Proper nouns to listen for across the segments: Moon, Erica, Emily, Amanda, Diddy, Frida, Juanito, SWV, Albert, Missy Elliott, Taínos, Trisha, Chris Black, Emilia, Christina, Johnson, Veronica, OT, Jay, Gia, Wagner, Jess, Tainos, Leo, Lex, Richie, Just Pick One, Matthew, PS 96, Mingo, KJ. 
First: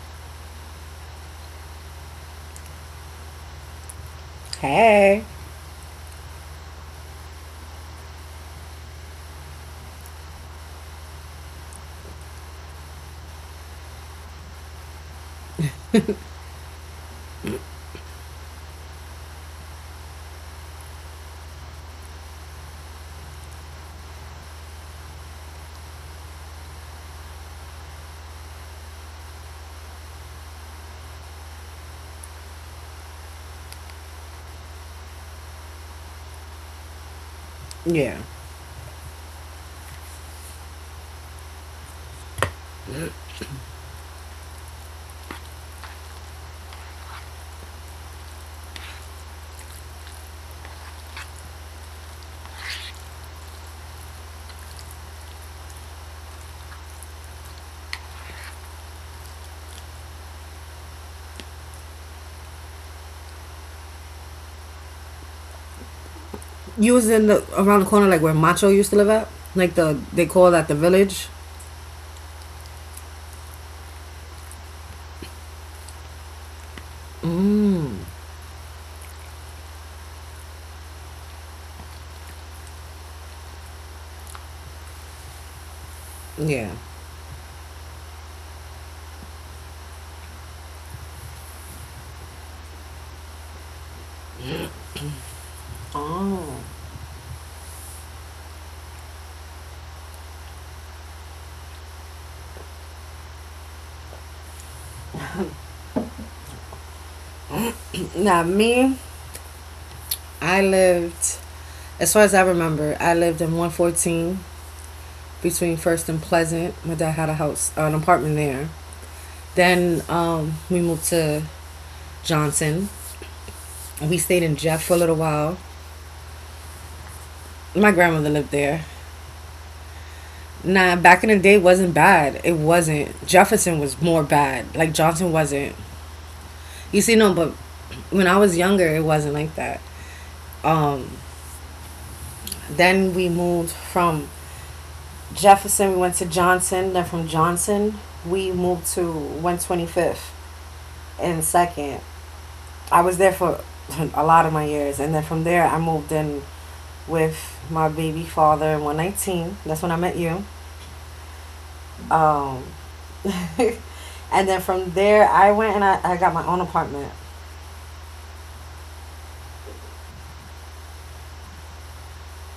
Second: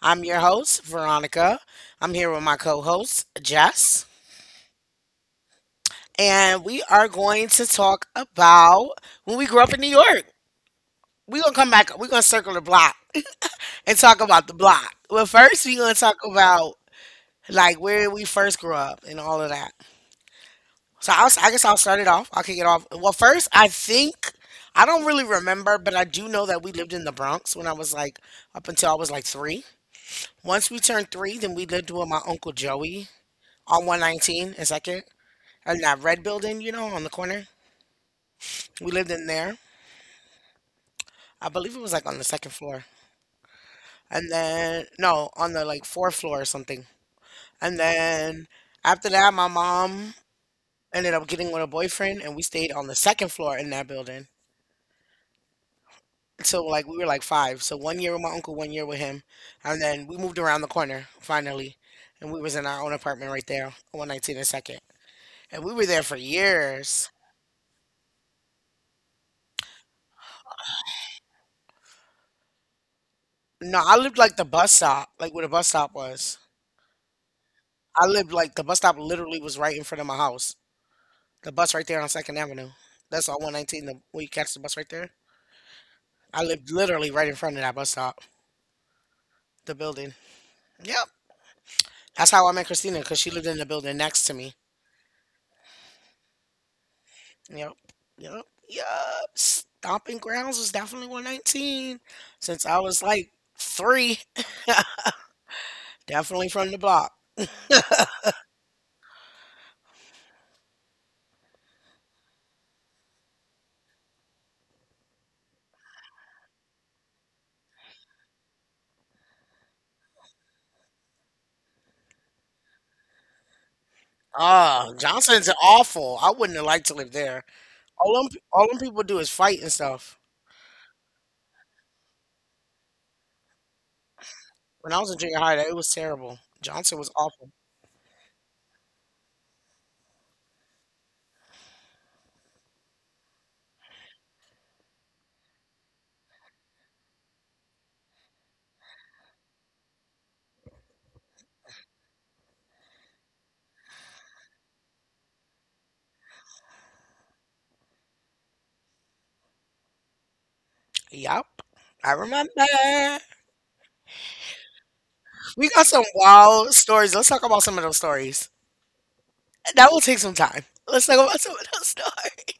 I'm your host, Veronica. I'm here with my co host, Jess. Hey. And we are going to talk about when we grew up in New York. We're going to come back, we're going to circle the block and talk about the block. But first, we're going to talk about like where we first grew up and all of that. So I guess I'll start it off. I'll kick it off. Well, first, I think. I don't really remember, but I do know that we lived in the Bronx when I was like up until I was like three. Once we turned three, then we lived with my uncle Joey on 119 and second, and that red building, you know, on the corner. Yeah. We lived in there. I believe it was like on the second floor, and then no, on the like fourth floor or something. And then after that, my mom ended up getting with a boyfriend, and we stayed on the second floor in that building. So like we were like five. So 1 year with my uncle, 1 year with him, and then we moved around the corner finally, and we was in our own apartment right there, on 119 and second, and we were there for You was years. in the around the corner like where Macho used to live at? Like they call that the village? No, I lived like the bus stop, like where the bus stop was. Mm. I lived like the bus stop literally was right in front of my house. The bus right there on Second Avenue. That's on 119, where you catch the bus right there. I Yeah. lived literally right in front of that bus stop, the building. Yep. That's how I met Christina, because she lived in the building next to me. Oh. Yep. Yep. Yep. Stomping grounds was definitely 119 since I was like three. Definitely from the block. Now me, I lived as far as I remember, I lived in 114 between First and Pleasant. My dad had a house, an apartment there. Then we moved to Johnson. We stayed in Jeff for a Ah, little while. Johnson's awful. I wouldn't have liked to live there. My grandmother All them, lived all there. them people do is fight and stuff. Nah, back in the day it wasn't bad. It wasn't. Jefferson was more bad. Like When I was in Johnson junior high, wasn't. it was terrible. You Johnson was see, no, but awful. when I was younger, it wasn't like that. Um, then we moved from Jefferson, we went to Johnson. Then from Johnson, we moved to 125th and Second. I was there for a lot of my years, and then from there, I moved in with my baby father in 119. That's when I met you. Yup. I remember. Um, and then from there, I We went and got I, some I got my own wild apartment. stories. Let's talk about some of those stories. That will take some time. Let's talk about some of those stories.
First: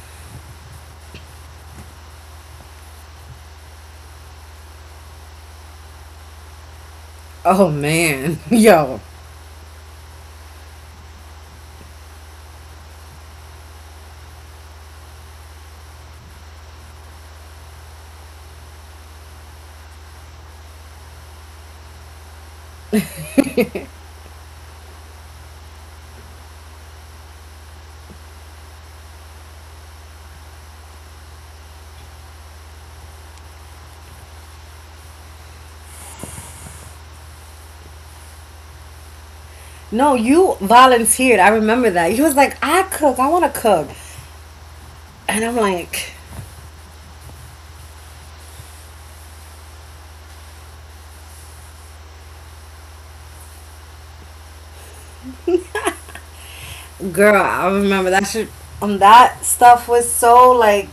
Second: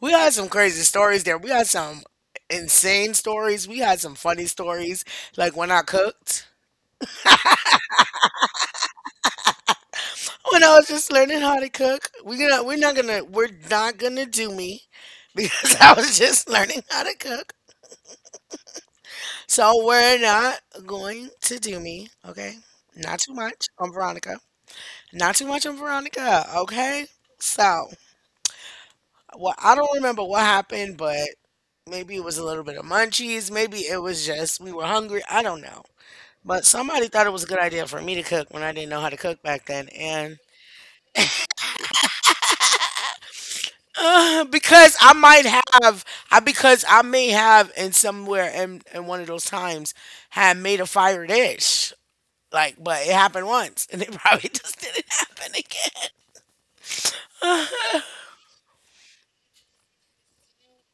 We had some crazy stories there. We had some insane stories. We had some funny stories, like when I cooked. Oh man, yo. When I was just learning how to cook. We gonna we're not gonna we're not gonna do me because I was just learning how to cook. So we're not going to do me, okay? Not too much on Veronica. Not too much on Veronica, okay? So, well, I don't remember what happened, but maybe it was a little bit of munchies. Maybe it was just we were hungry. I don't know. But somebody thought it was a good idea for me to cook when I didn't know how to cook back then. No, And you volunteered. I remember that. You was like, I cook. I want to cook. Because I And might I'm have, like, I may have in somewhere in one of those times had made a fire dish. Like, but it happened once, and it probably just didn't happen girl, I again. remember that shit. That stuff was so like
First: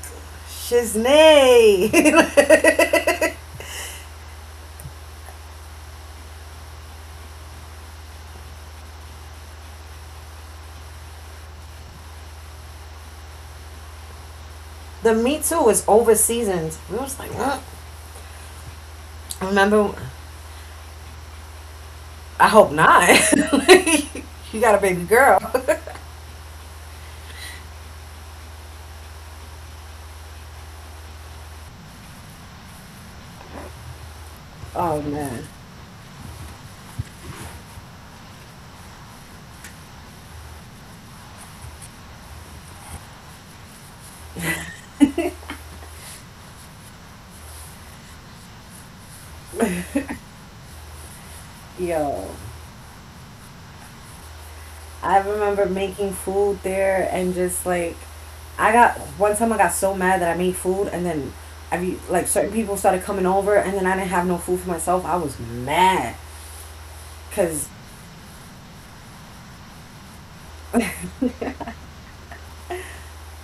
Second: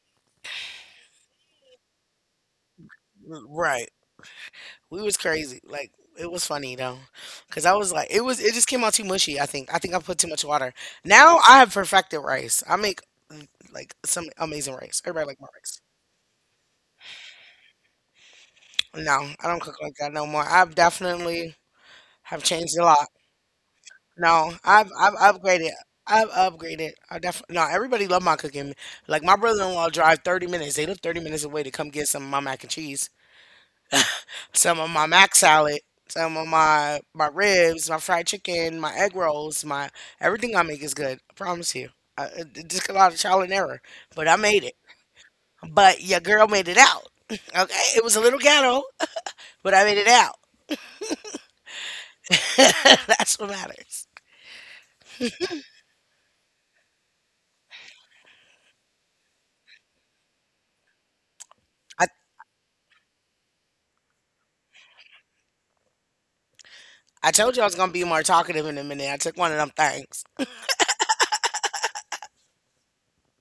shiznay. Right. We was crazy. Like it was funny though, because I was like, it was. It just came out too mushy. I think. I think I put too much water. Now I have perfected rice. I mm, like some amazing rice. The Everybody like meat my too rice. was over seasoned. We was like, "Mm." No, I I don't cook like remember. that no more. I've definitely have I hope changed a lot. not. No, You got a I've baby I've girl. upgraded. I've upgraded. I def no. Everybody love my cooking. Like my brother-in-law drive 30 minutes. They live 30 minutes away to come get some of my mac and cheese, some of Oh my mac man, salad, some of my ribs, my fried chicken, my egg rolls, my everything I make is good. I promise you. It just a lot of trial and error, but I made it. But your girl made it out. Okay, it was a little ghetto, but I made it out. yo. That's what matters. I remember making food there and just like I got one time I got so mad that I made food and then every I like certain people started coming over and then I didn't have no food for myself. I was mad I told you because I was gonna be more talkative in a minute. I took one of them things.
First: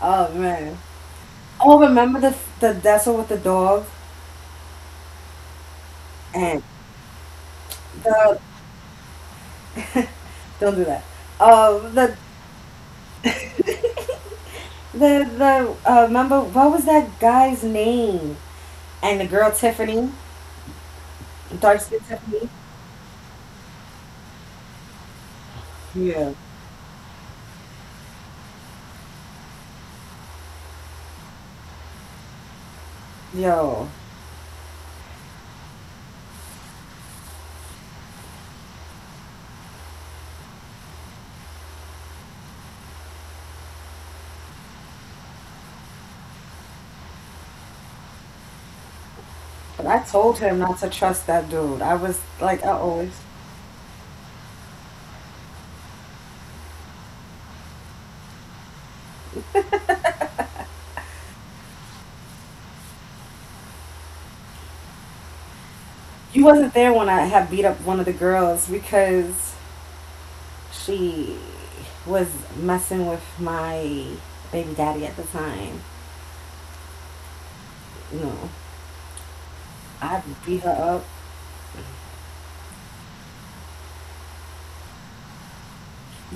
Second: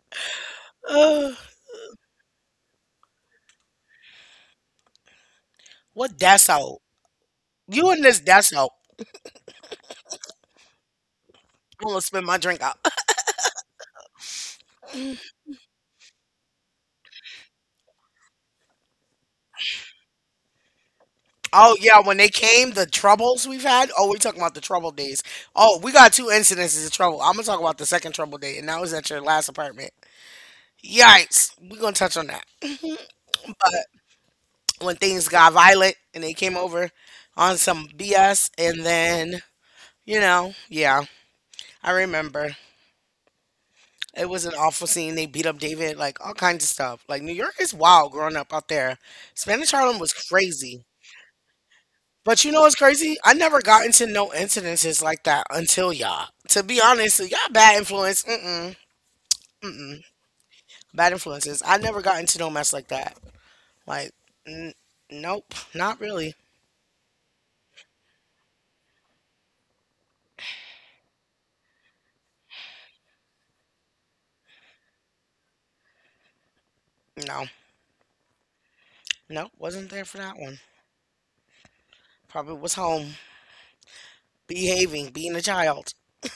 oh man. Ugh, Oh, remember the Dessel with the dog what and deso? You and this the deso don't do that. Um, almost the spit my drink out. The Remember what was that guy's name and the girl Tiffany, Oh dark skin yeah, when they Tiffany. came, the troubles we've had. Oh, we talking about the trouble days. Oh, we got two Yeah. incidences of trouble. I'm gonna talk about the second trouble day, and that was at your last apartment. Yikes. We're gonna touch on that. But Yo. when things got violent and they came over on some BS and then, you know, yeah, I remember. It was an awful scene. They beat up David, like all kinds of stuff. Like New York is wild growing up out there. Spanish But I Harlem was told him not crazy. to trust that dude. I was But you know like, what's uh oh. crazy? I never got into no incidences like that until y'all. To be honest, y'all bad influence. Mm-mm. Mm-mm. Bad influences. I never got into no mess like that. Like, n- nope. Not really. You wasn't there when I had beat up one of the girls because she was messing with my baby daddy at the time. No. You know, Nope. Wasn't there for I that one. beat her up. Probably was home. Behaving. Being a child.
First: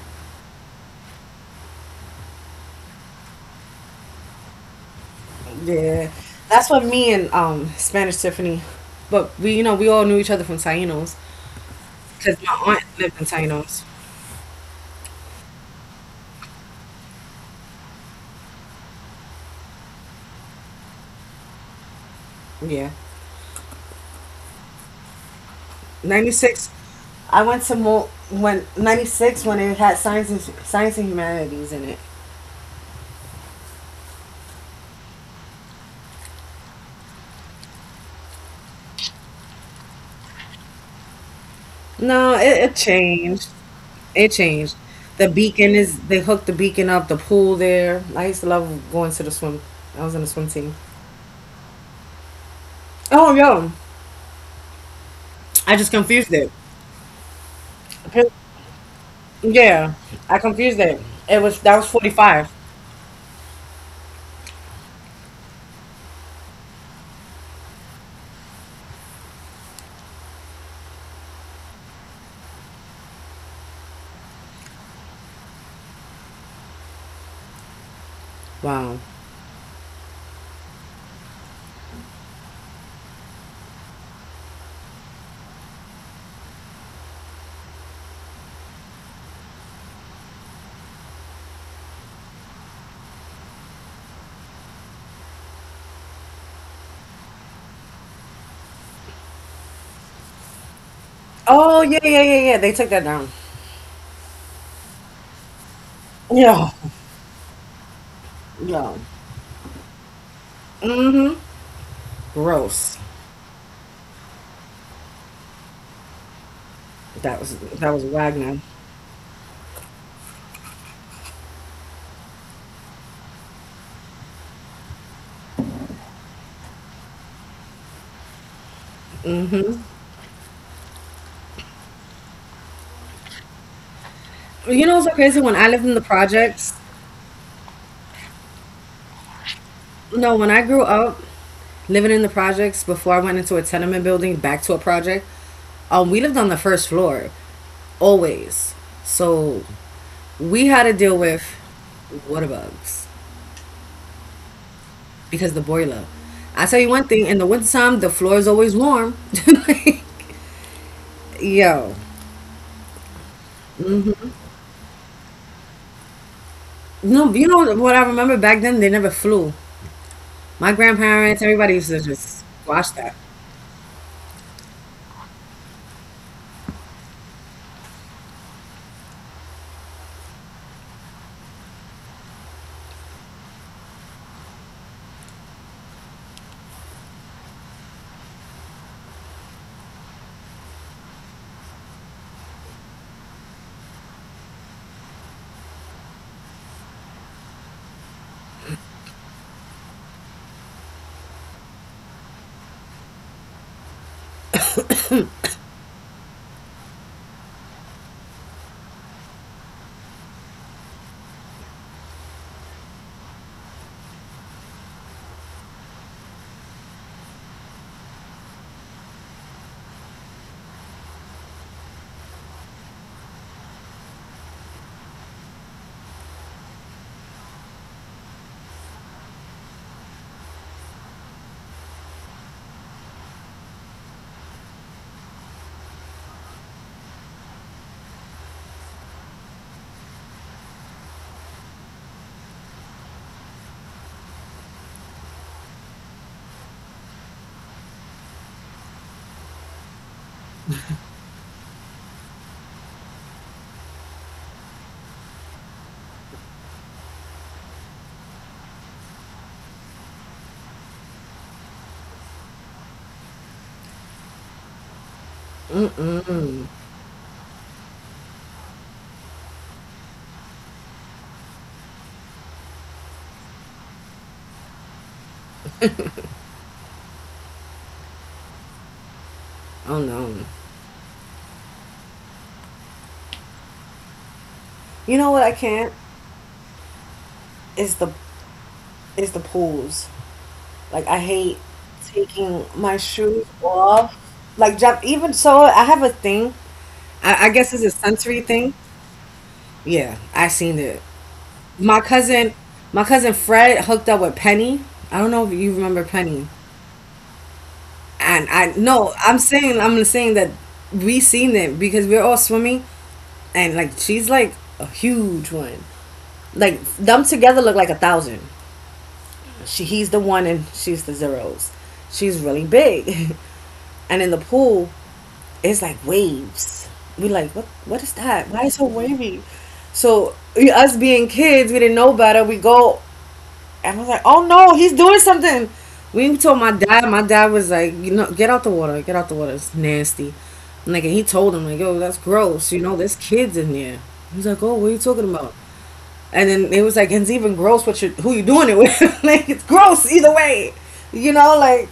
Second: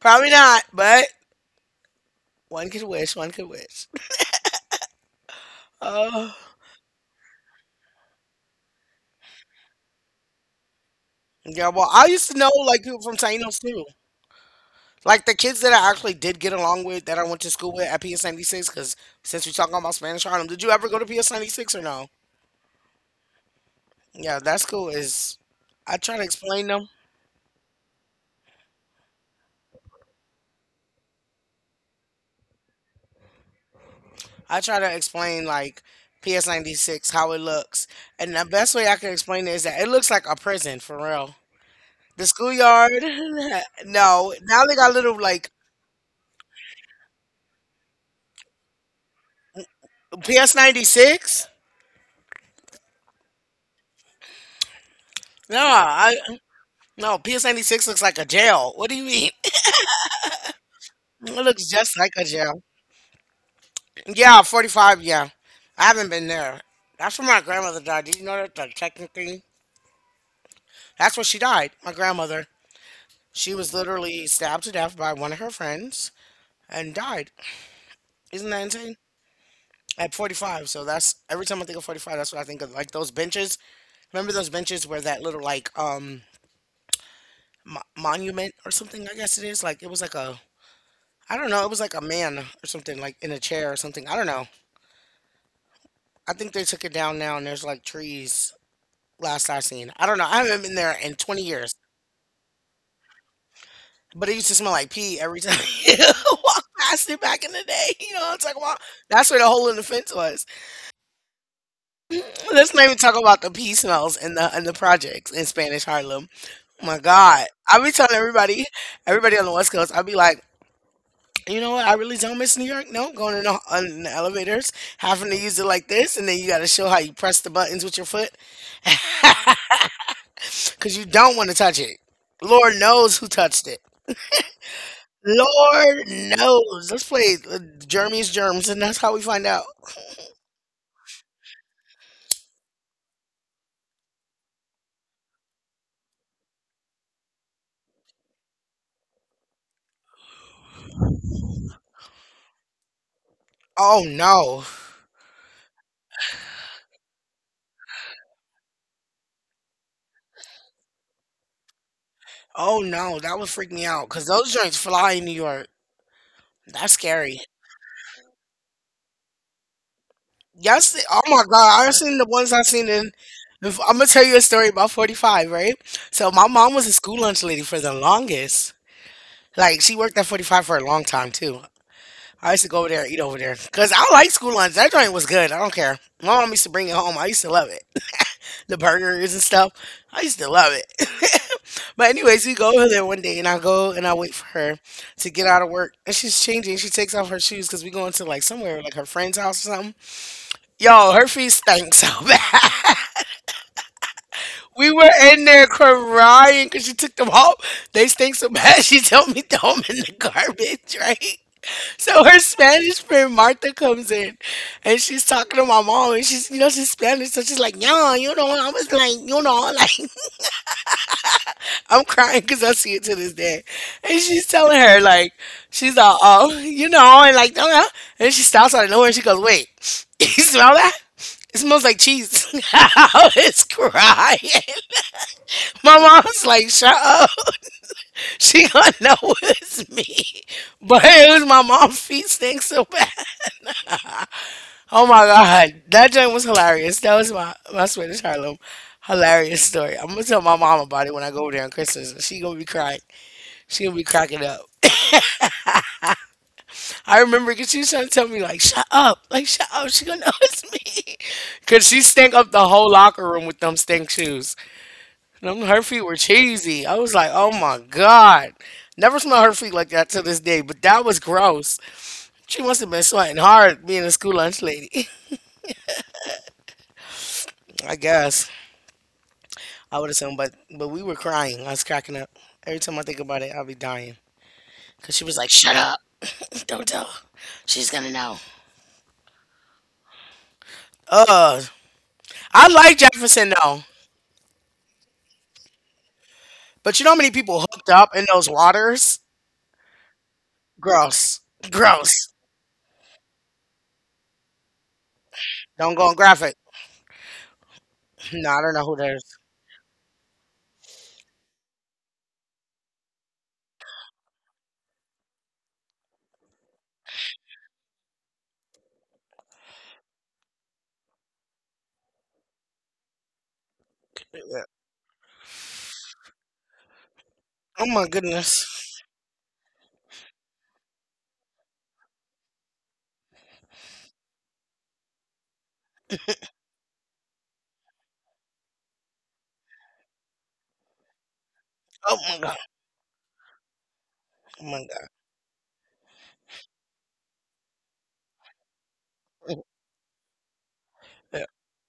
Probably not, but one could wish. One could wish. Yeah. Oh. That's what me and Spanish Tiffany, but we, you know, we all knew each other from Taínos Yeah, well, I used to because know my like aunt people from lived in Tainos Taínos. too. Like the kids that I actually did get along with that I went to school with at PS 96, because since we talking about Spanish Harlem, did you ever go to PS 96 or no? Yeah. Yeah, that school is. I try to explain 96, them. I went to Mo when 96 when it had science science and humanities in it. I try to explain like PS 96 how it looks, and the best way I can explain it is that it looks like a prison for real. The No, it schoolyard. changed. No, It now they changed. got little The like beacon is they hooked the beacon up, the pool there. I used to love going to the swim. I was in the swim PS team. 96. Oh yo, No, I just I confused it. no PS 96 looks like a jail. What do you mean? Yeah, I confused it. It It was looks that was just like forty a five. jail. Yeah, 45, yeah. I haven't been there. That's where my grandmother died. Did you know that, that technically? That's where she died. My grandmother. She was literally stabbed to death by one of her friends and died. Isn't that insane? Wow. At 45. So that's every time I think of 45, that's what I think of. Like those benches. Remember those benches where that little, like, monument or something, I guess it is? Like, it was like a, I don't know, it was like a man or something, like in a chair or something. I don't know. I think they took it down now and there's like trees. Last I've seen. I don't know. I haven't been there in 20 years, Oh yeah, yeah, yeah, yeah. They took that down. but it used to smell like pee every time you walk Yeah, past it back in the day. You know what I'm talking about? yeah. That's where the hole in the fence was. Mm-hmm. Let's not even Gross. talk about the pee smells and the projects in Spanish Harlem. Oh my That God. was I be that was telling Wagner. everybody, everybody on the West Coast, I'll be like, you know what? I really don't miss New York. No, going in in the elevators, having to use it like this, and then you got to show how you press the buttons with your foot because you don't want to touch it. Lord knows who touched it. You know what's so crazy? When I lived in the Lord projects, knows. Let's play Jeremy's Germs, and that's how we find out. no, when I grew up, living in the projects before I went into a tenement building, back to a project. We lived on the first floor, always. So we had to deal with water bugs Oh no. because the boiler. I tell you one thing: in the wintertime, the floor is always warm. Like, yo, Oh no, that would freak me out because those joints fly in New York. That's no, scary. you know what I remember back then? They never flew. My Yes. Oh my grandparents, everybody God, used to just I've seen watch in. that. I'm gonna tell you a story about 45, right? So my mom was a school lunch lady for the longest. Like she worked at 45 for a long time too. I used to go over there and eat over there because I like school lunch. That joint was good. I don't care. My mom used to bring it home. I used to love it. The burgers and stuff. I used to love it. But anyways, we go over there 1 day, and I go and I wait for her to get out of work, and she's changing. She takes off her shoes because we going to like somewhere like her friend's house or something. Yo, her feet stank so bad. We were in there crying because she took them off. They stink so bad. She told me throw them in the garbage, right? So her Spanish friend Martha comes in and she's talking to my mom and she's, you know, she's Spanish so she's like, yeah, you know, I was like, you know, like I'm crying because I see it to this day, and she's telling her like she's all, oh you know, and like, oh, yeah. And she stops out of nowhere and she goes, "Wait, you smell that? It smells like cheese." I was crying. My mom's like, "Shut up." "She gonna know it's me." But it was my mom's feet stink so bad. Oh my God, that joint was hilarious. That was my swear Harlem hilarious story. I'm gonna tell my mom about it when I go over there on Christmas. And she gonna be crying. She gonna be cracking up. I remember because she was trying to tell me like, "Shut up, like shut up. She gonna know it's me," cause she stank up the whole locker room with them stink shoes. And her feet were cheesy. I was like, oh my God, never smell her feet like that to this day. But that was gross. She must have been sweating hard being a school lunch lady. I guess. I Oh would no, assume, but we were crying. I was cracking up. Every time I think about it, I'll be dying. Cause you she know was what like, I "Shut can't up! Don't tell her. She's is gonna the know." is the pools. Like I hate Uh, taking I my like shoes Jefferson though, off. Like jump even so I have a thing. but you know how many I people guess it's hooked a up in sensory those thing. waters? Yeah, I seen it. Gross, My gross. cousin my cousin Fred hooked up with Penny. I don't know if you Don't remember go on Penny. graphic. No, And I don't I know who that no, is. I'm saying that we seen it because we're all swimming and like she's like a huge one. Like them together look like a thousand. She he's the one and she's the zeros. She's really big. And in the Yeah. pool, it's like waves. We like, Oh what my is that? Why is so goodness. wavy? So we- us being kids, we didn't know better. We go and I was like, oh no, he's doing something. We told my dad. My dad was like, you know, get out the water, get out the water. It's nasty. And like, and he told him like, yo, that's Oh my god. gross. You know, there's kids in there. He's like, Oh oh, what my are you talking about? And then it was like, it's even gross. What you who you doing it with? Like, god. it's gross either way. You Yeah. know, like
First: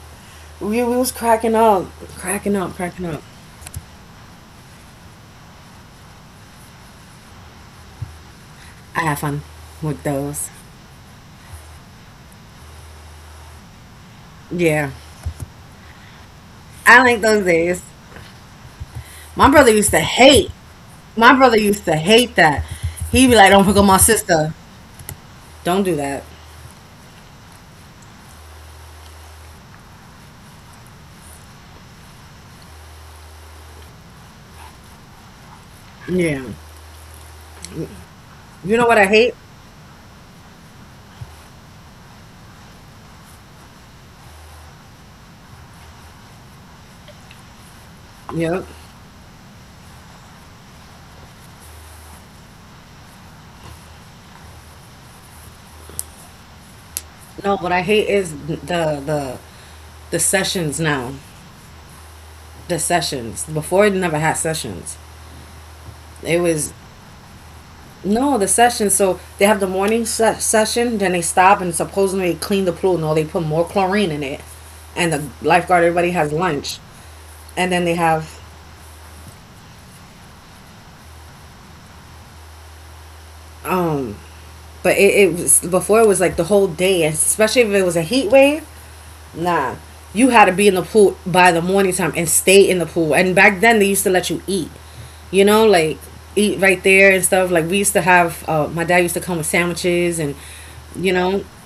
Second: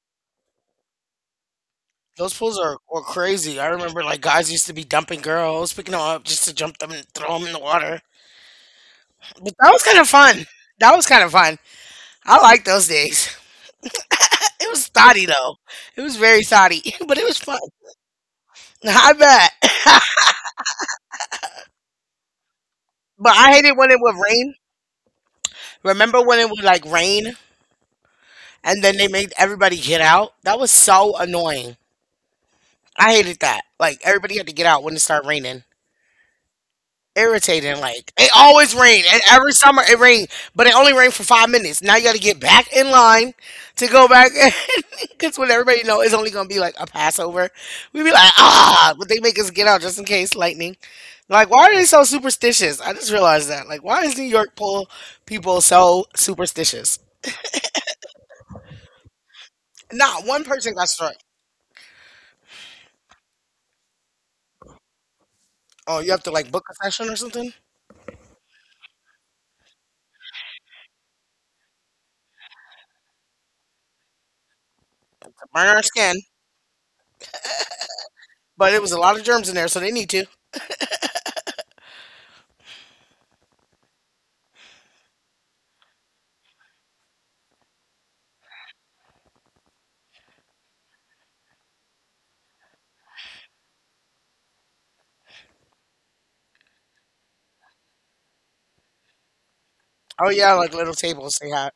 we, was cracking up, Those cracking pools up, are cracking up. crazy. I remember like guys used to be dumping girls, picking them up just to jump them and throw them in the water. I have fun But that was kind with of fun. those. That was kind of fun. I like those days. It was Yeah. thotty though. It was very thotty, I but like it was those fun. days. I My bet. brother used to hate. My brother used to hate that. But He'd be I like, Don't hated pick when on it my would rain. sister. Don't do Remember that. when it would like rain and then they made everybody get out? That was so annoying. I hated that. Like everybody had to get out when it started raining. Yeah. Irritating. Like it always You know rain, what I and hate? every summer it rained, but it only rained for 5 minutes. Now you got to get back in line to go back because when everybody know it's only gonna be like a Passover, we be like Yep. ah, but they make us get out just in case lightning. Like why are they so superstitious? I just realized that. Like why is New York pool people so superstitious? No, what I hate is the Not the one person got sessions struck. now. The sessions. Before it never had sessions. Oh, you have to It like book a was session or something no the sessions. So they have the morning se- session, then they stop and supposedly clean the pool. No, they put more chlorine in it, and to the burn our lifeguard skin. everybody has lunch, and then they have. But it was a lot of germs in there, so they need to. Um, but it was before it was like the whole day, especially if it was a heat wave. Nah, you had to be in the pool by the morning time and stay in the pool. And back then they used to let you eat, you know, like eat right there and stuff. Like we used to have, my dad used to come with sandwiches, Oh and yeah, like little you tables they know, had.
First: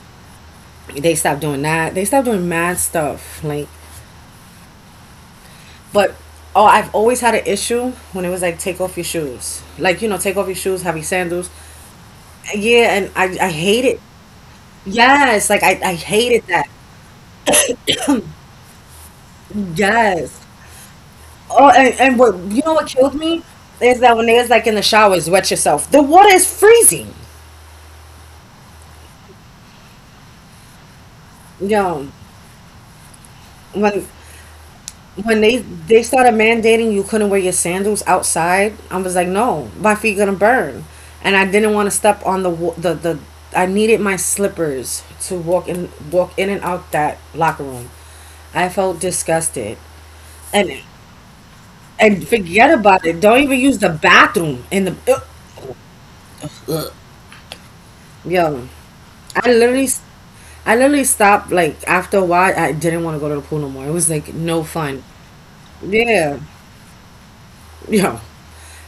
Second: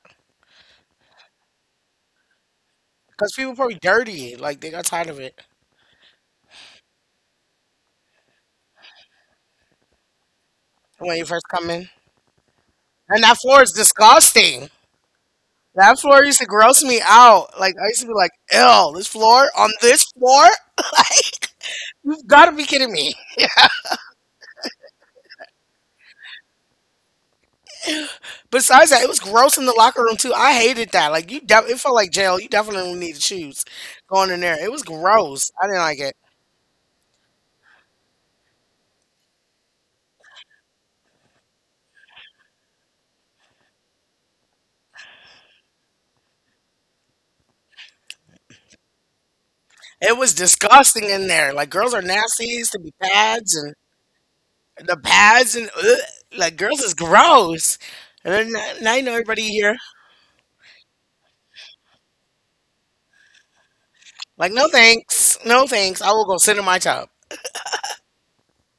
they stopped doing that. They stopped doing mad Because stuff. people Like, probably dirty. Like they got tired of it but oh, I've always had an issue when it was like take off your shoes. Like you know, take off your shoes, have your when you first sandals. come in. Yeah, and And that I floor is hate it. disgusting. Yes, like I That floor hated used to that. gross me out. Like I used to be like, "Ew, this floor on this Yes. floor." Like Oh, and you've what got to you be know what kidding killed me. me is that when they was like in the showers, wet yourself. The water is freezing. Besides that, it was gross in the locker room too. I hated that. Like you, it felt Yo, like jail. You definitely needed shoes when going in there. It was when gross. I didn't they like it. started mandating you couldn't wear your sandals outside, I was like, no, my feet gonna burn, and I didn't want to step on the wa- the the. I needed my slippers to walk in walk in and out that locker room. I felt disgusted, It was and disgusting in there. Like girls are and nasty. It forget used to be about it. Don't even pads use and the bathroom in the. the pads and ugh, like girls is gross. And then Yo, now you know I everybody here. literally, I literally stopped. Like after a while, I didn't want to go to the pool no more. It was like Like, no no fun. thanks. No thanks. I will Yeah, go sit in my tub. yo,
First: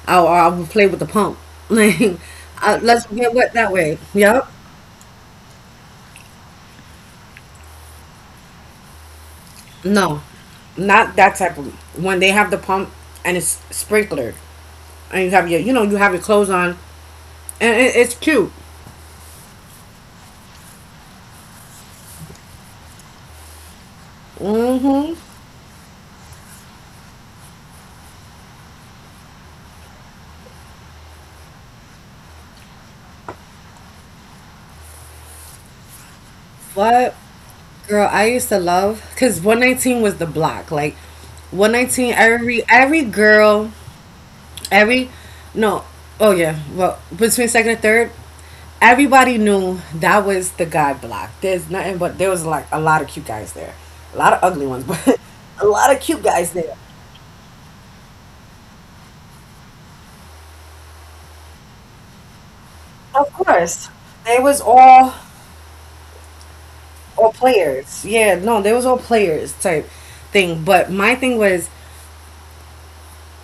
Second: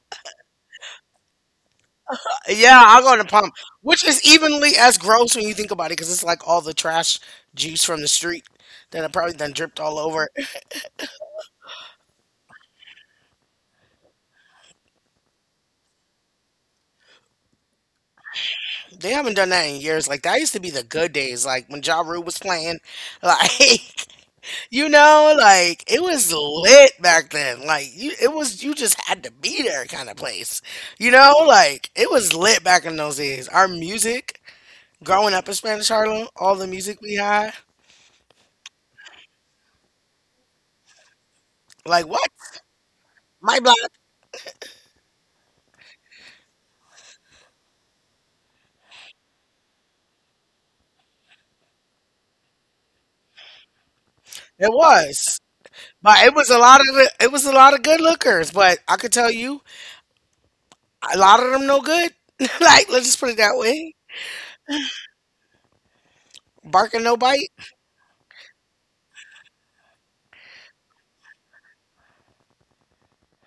I would play with the pump. Like, Yeah, I'll let's go in the get wet pump, that way. which is Yep. evenly as gross when you think about it because it's like all the trash juice from the street that I probably done dripped all No, over. not that type of. When they have the pump and it's sprinkler, and you have your, you know, you have your clothes on, and it's cute. They haven't done that in years. Like, that used to be the good days. Like, when Ja Rule was playing, like, you Mm-hmm. know, like, it was lit back then. Like, you, it was, you just had to be there kind of place. You know, like, it was lit back in those days. Our music, growing up in Spanish Harlem, all the music But we had. girl, I used to love because 119 was the block. Like Like 119, what? Every My girl. block. Every no Oh yeah, well between second and third, everybody knew that was the guy block. There's nothing but there was like a lot of cute guys there, a lot of ugly It ones, but was. a lot of cute But it was guys a there. lot of it was a lot of good lookers, but I could tell you a lot of them no good. Like let's just put Of it that course way. they was Bark and no all bite. players. Yeah, no, they was all players type thing. But my thing was,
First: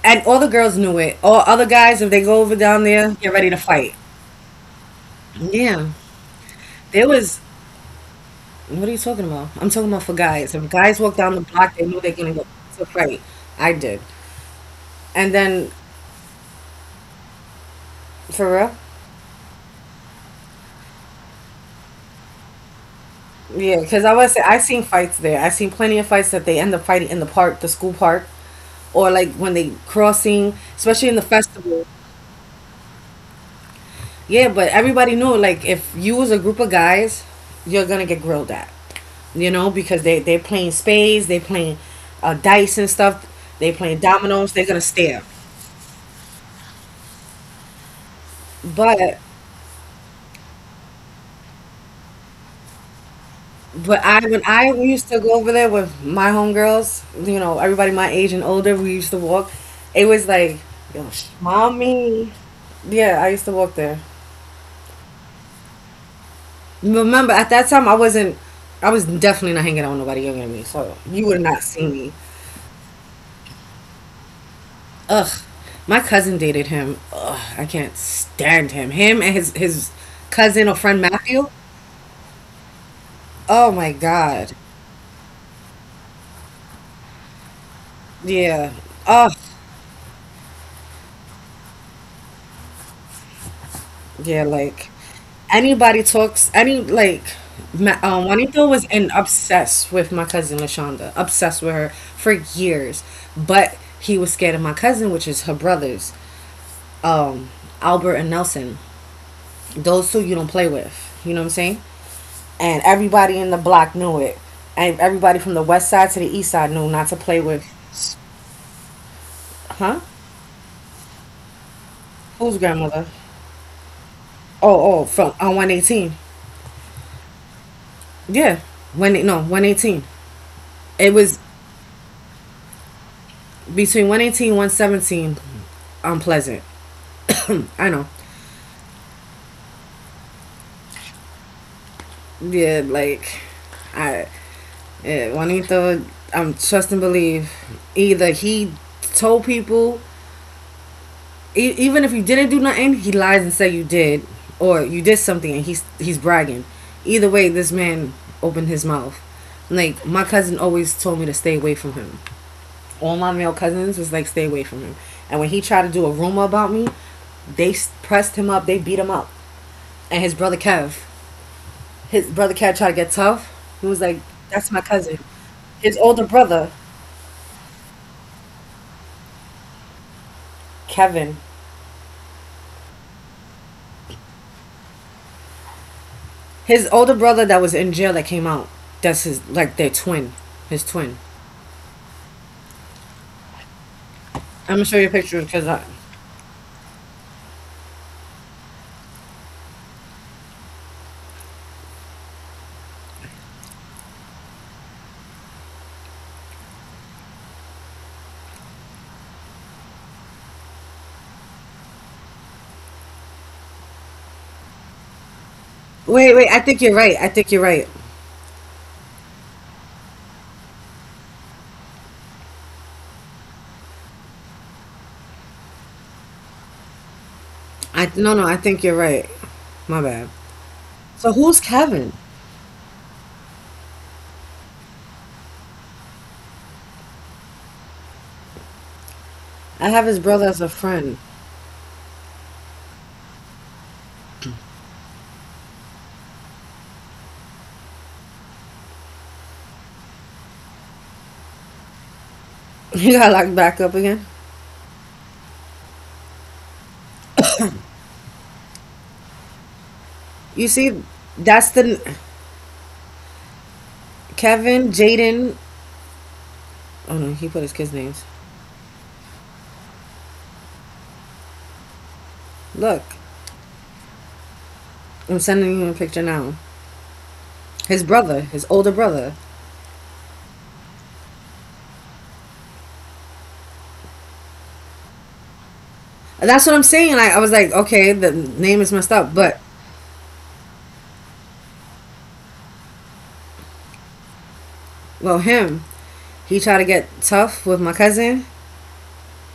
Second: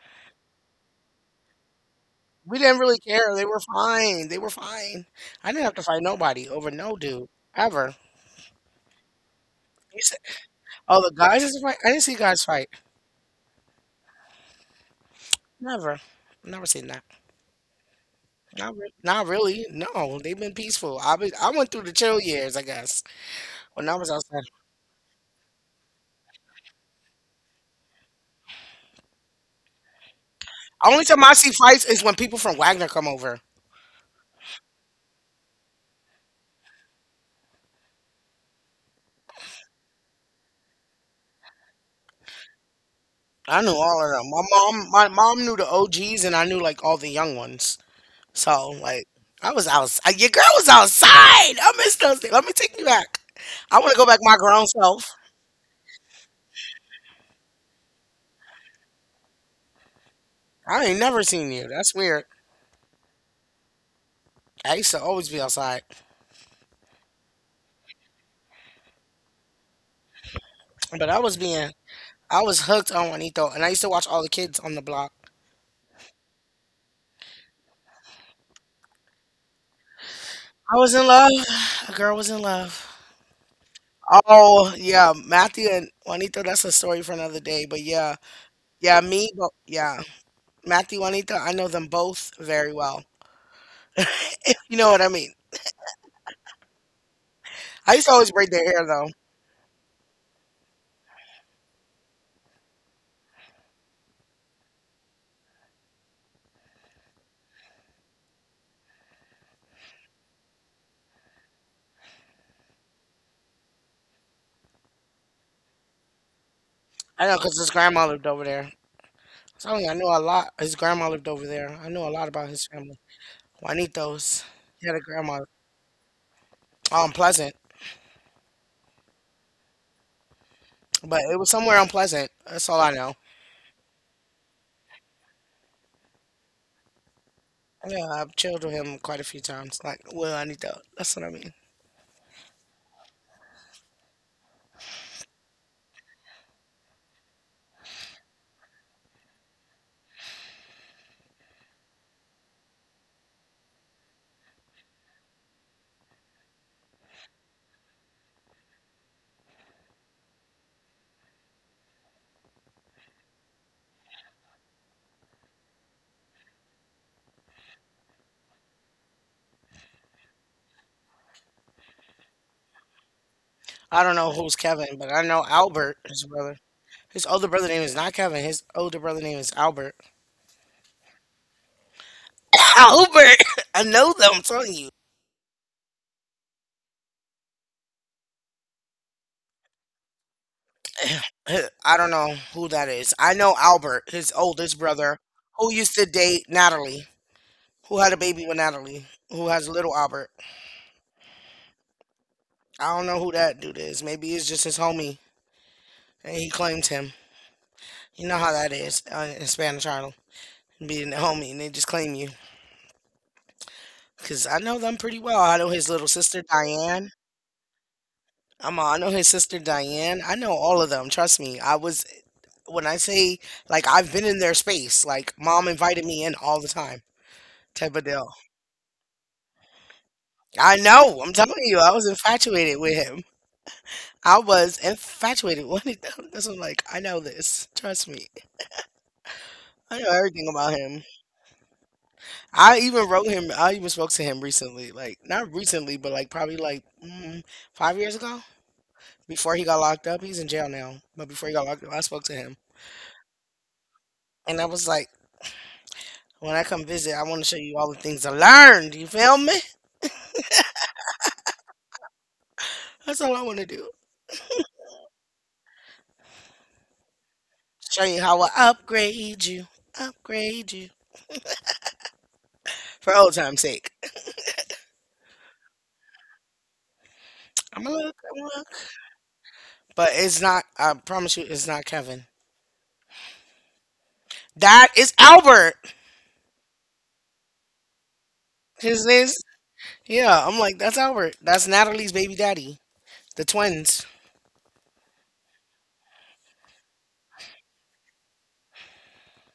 and all the girls knew it, all other guys, if they go over We didn't down really there, get care. They ready to were fight. fine. They were fine. I didn't have to Yeah, fight nobody over no there dude was. ever. What are you talking about? I'm talking about You for said, guys. If guys oh, walk the down the guys is block, fight. they I know didn't they're see gonna go guys fight. to a fight. I did, and then Never. Never seen that. for real, Not really. No, they've been peaceful. I been, I went through the chill years, I guess. yeah, When I because was outside, I seen fights there. I seen plenty of fights that they end up fighting in the park, the school park, or like when they crossing, especially only in the time I see festival. fights is when people from Wagner come over. Yeah, but everybody knew like if you was a group of guys, you're gonna get grilled at, you know, because they playing spades, they playing dice and stuff, I they knew playing all of them. My dominoes. They're gonna mom, my stare, mom knew the OGs, and I knew like all the young ones. So but. like, I was outside. Your girl was outside. I miss those days. Let me take you back. I want But to go I back when my I grown used to self. go over there with my homegirls, you know, everybody my age and older, we used to walk. It was like, I yo, ain't sh- never seen you. That's mommy. weird. Yeah, I used to walk there. I used to always be outside, Remember, at that time, I wasn't. I was definitely not hanging out with nobody younger than me, so but you would not see me. I was hooked on Juanito, and I used to watch all the kids on the block. Ugh, my cousin dated him. Ugh, I can't stand him. Him and his cousin or I was friend in love. Matthew. A girl was in love. Oh my god. Oh yeah, Matthew and Juanito. That's a story for another day. But yeah, Yeah. yeah, Ugh. me, but yeah, Matthew, Juanito. I know them both very well. Yeah, You like know what I mean? anybody talks, any like I used to always braid Juanito their was hair in though. obsessed with my cousin Lashonda, obsessed with her for years. But he was scared of my cousin, which is her brothers, um, Albert and Nelson. Those two you don't play with. You know what I'm saying? And everybody in the block knew it. And everybody from the west side to the east side knew not to I play know because with. his grandma lived over there. So yeah, I Huh? knew a lot. His grandma lived over there. I knew a lot about Whose his family. grandmother? Juanitos. He Oh, had a oh, from grandma. on 118. Oh, unpleasant. Yeah, when no 118. It But was it was somewhere unpleasant. That's all I know. between 118 and 117. Unpleasant. I know. Yeah, I've chilled with him quite a few times. Like Will Anito. That's what I mean. Yeah, like, I yeah, Juanito, I'm trust and believe, either he told people, even if you didn't do nothing, he lies and say you did, or you did something, and he's bragging. Either way, this man opened his mouth. Like, my cousin always told me to stay away from him. All my male cousins was like, stay away from him. And when he tried to do a rumor about me, they pressed him up, they beat him up, and his brother Kev. His brother Kev tried to get tough. He was I like, don't know who's "That's my Kevin, but cousin." I know Albert, His his older brother. brother His older brother name is not Kevin. His older brother name is Albert. Kevin. Albert. I know them. I'm telling you. His older brother that was in jail that came out. That's his like their twin. His twin. I don't know who that is. I know Albert, his I'm oldest gonna show you a brother, picture because who I. used to date Natalie, who had a baby with Natalie, who has little Albert. I don't know who that dude is. Maybe it's just his homie, and he claims him. You know how that is in Spanish Harlem, being a homie, and they just claim you. Cause I know them pretty well. I know his little Wait, sister wait. I think you're right. Diane. I think you're right. I know his sister Diane. I know all of them. Trust me. I was when I say Like I've been in their space. Like mom invited me in all the time, type of I No, deal. no. I think you're right. My bad. I know. So I'm who's telling you, I was Kevin? infatuated with him. I was infatuated with him. That's what? This I'm like, I know this. Trust me. I I have know his brother everything as a about him. friend. I even wrote him. I even spoke to him recently. Like, not recently, but like probably like 5 years ago. Before he got locked up, he's in jail now. But before he got locked up, I spoke to him, He got locked back up again. and I was like, when I come visit, I want to show you all the things I learned. You feel me? You see, that's the That's all I want to do. Kevin, Jaden. Oh no, he put his kids' Show names. you how I upgrade you Look, for old time's sake. I'm sending you a picture now. I'm a His little. brother, his older brother. But it's not. I promise you, it's not Kevin. That is Albert. And that's what I'm saying. Like, I was like, okay, the name is His messed up, name's but yeah. I'm like that's Albert. That's Natalie's baby daddy. The twins. well, him, he tried to get tough with my cousin,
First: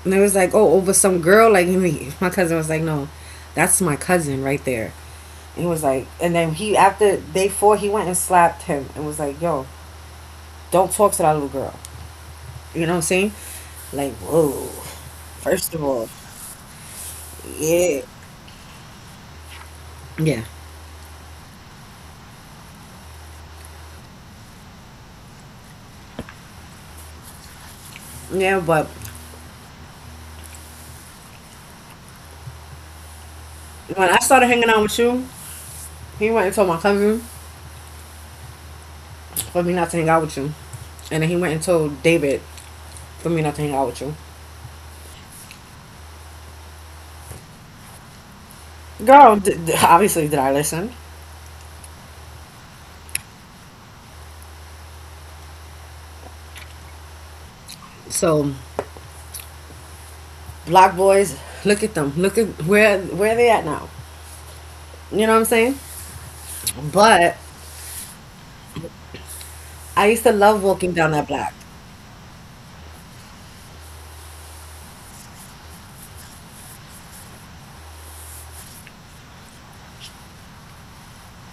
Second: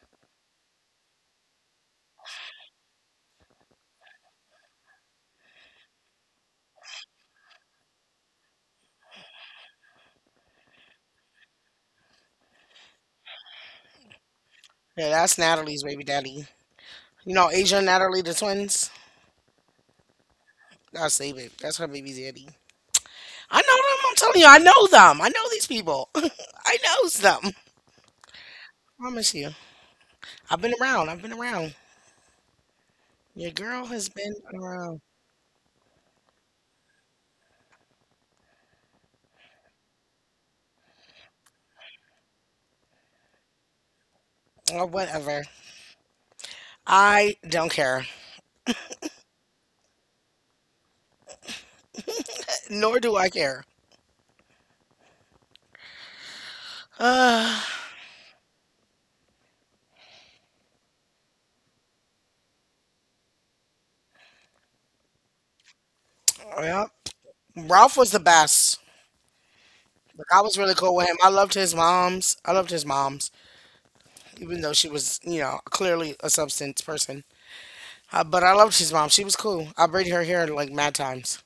and it was like, oh, over some girl. Like, my cousin was like, no, that's my cousin right there. And he was like, and then he after day four, he went and slapped him and was like, yo, don't talk to that little girl. You know what I'm saying? Like, whoa. Yeah, that's First of Natalie's baby all, daddy. You know, Asia and yeah, Natalie, the twins. yeah, That's they baby. That's her baby daddy. I know them. I'm telling you, I know them. I know these people. I knows them. yeah. But Promise you. I've been around. I've been around. Your girl when has I been started hanging out with around. you, he went and told my cousin for me not to hang out with you. And then he went and told David for me not to hang out with you. Or whatever. I don't care. Girl, obviously, did I listen? Nor do I care. Uh, So black boys, look at them. Look at where they at now. You know what I'm saying? Yeah. But Ralph was the best. I used to Like I love was really walking cool down with him. that I block. loved his mom's. I loved his mom's, even though she was, you know, clearly a substance person. But I loved his mom. She was cool. I braided her hair like mad times.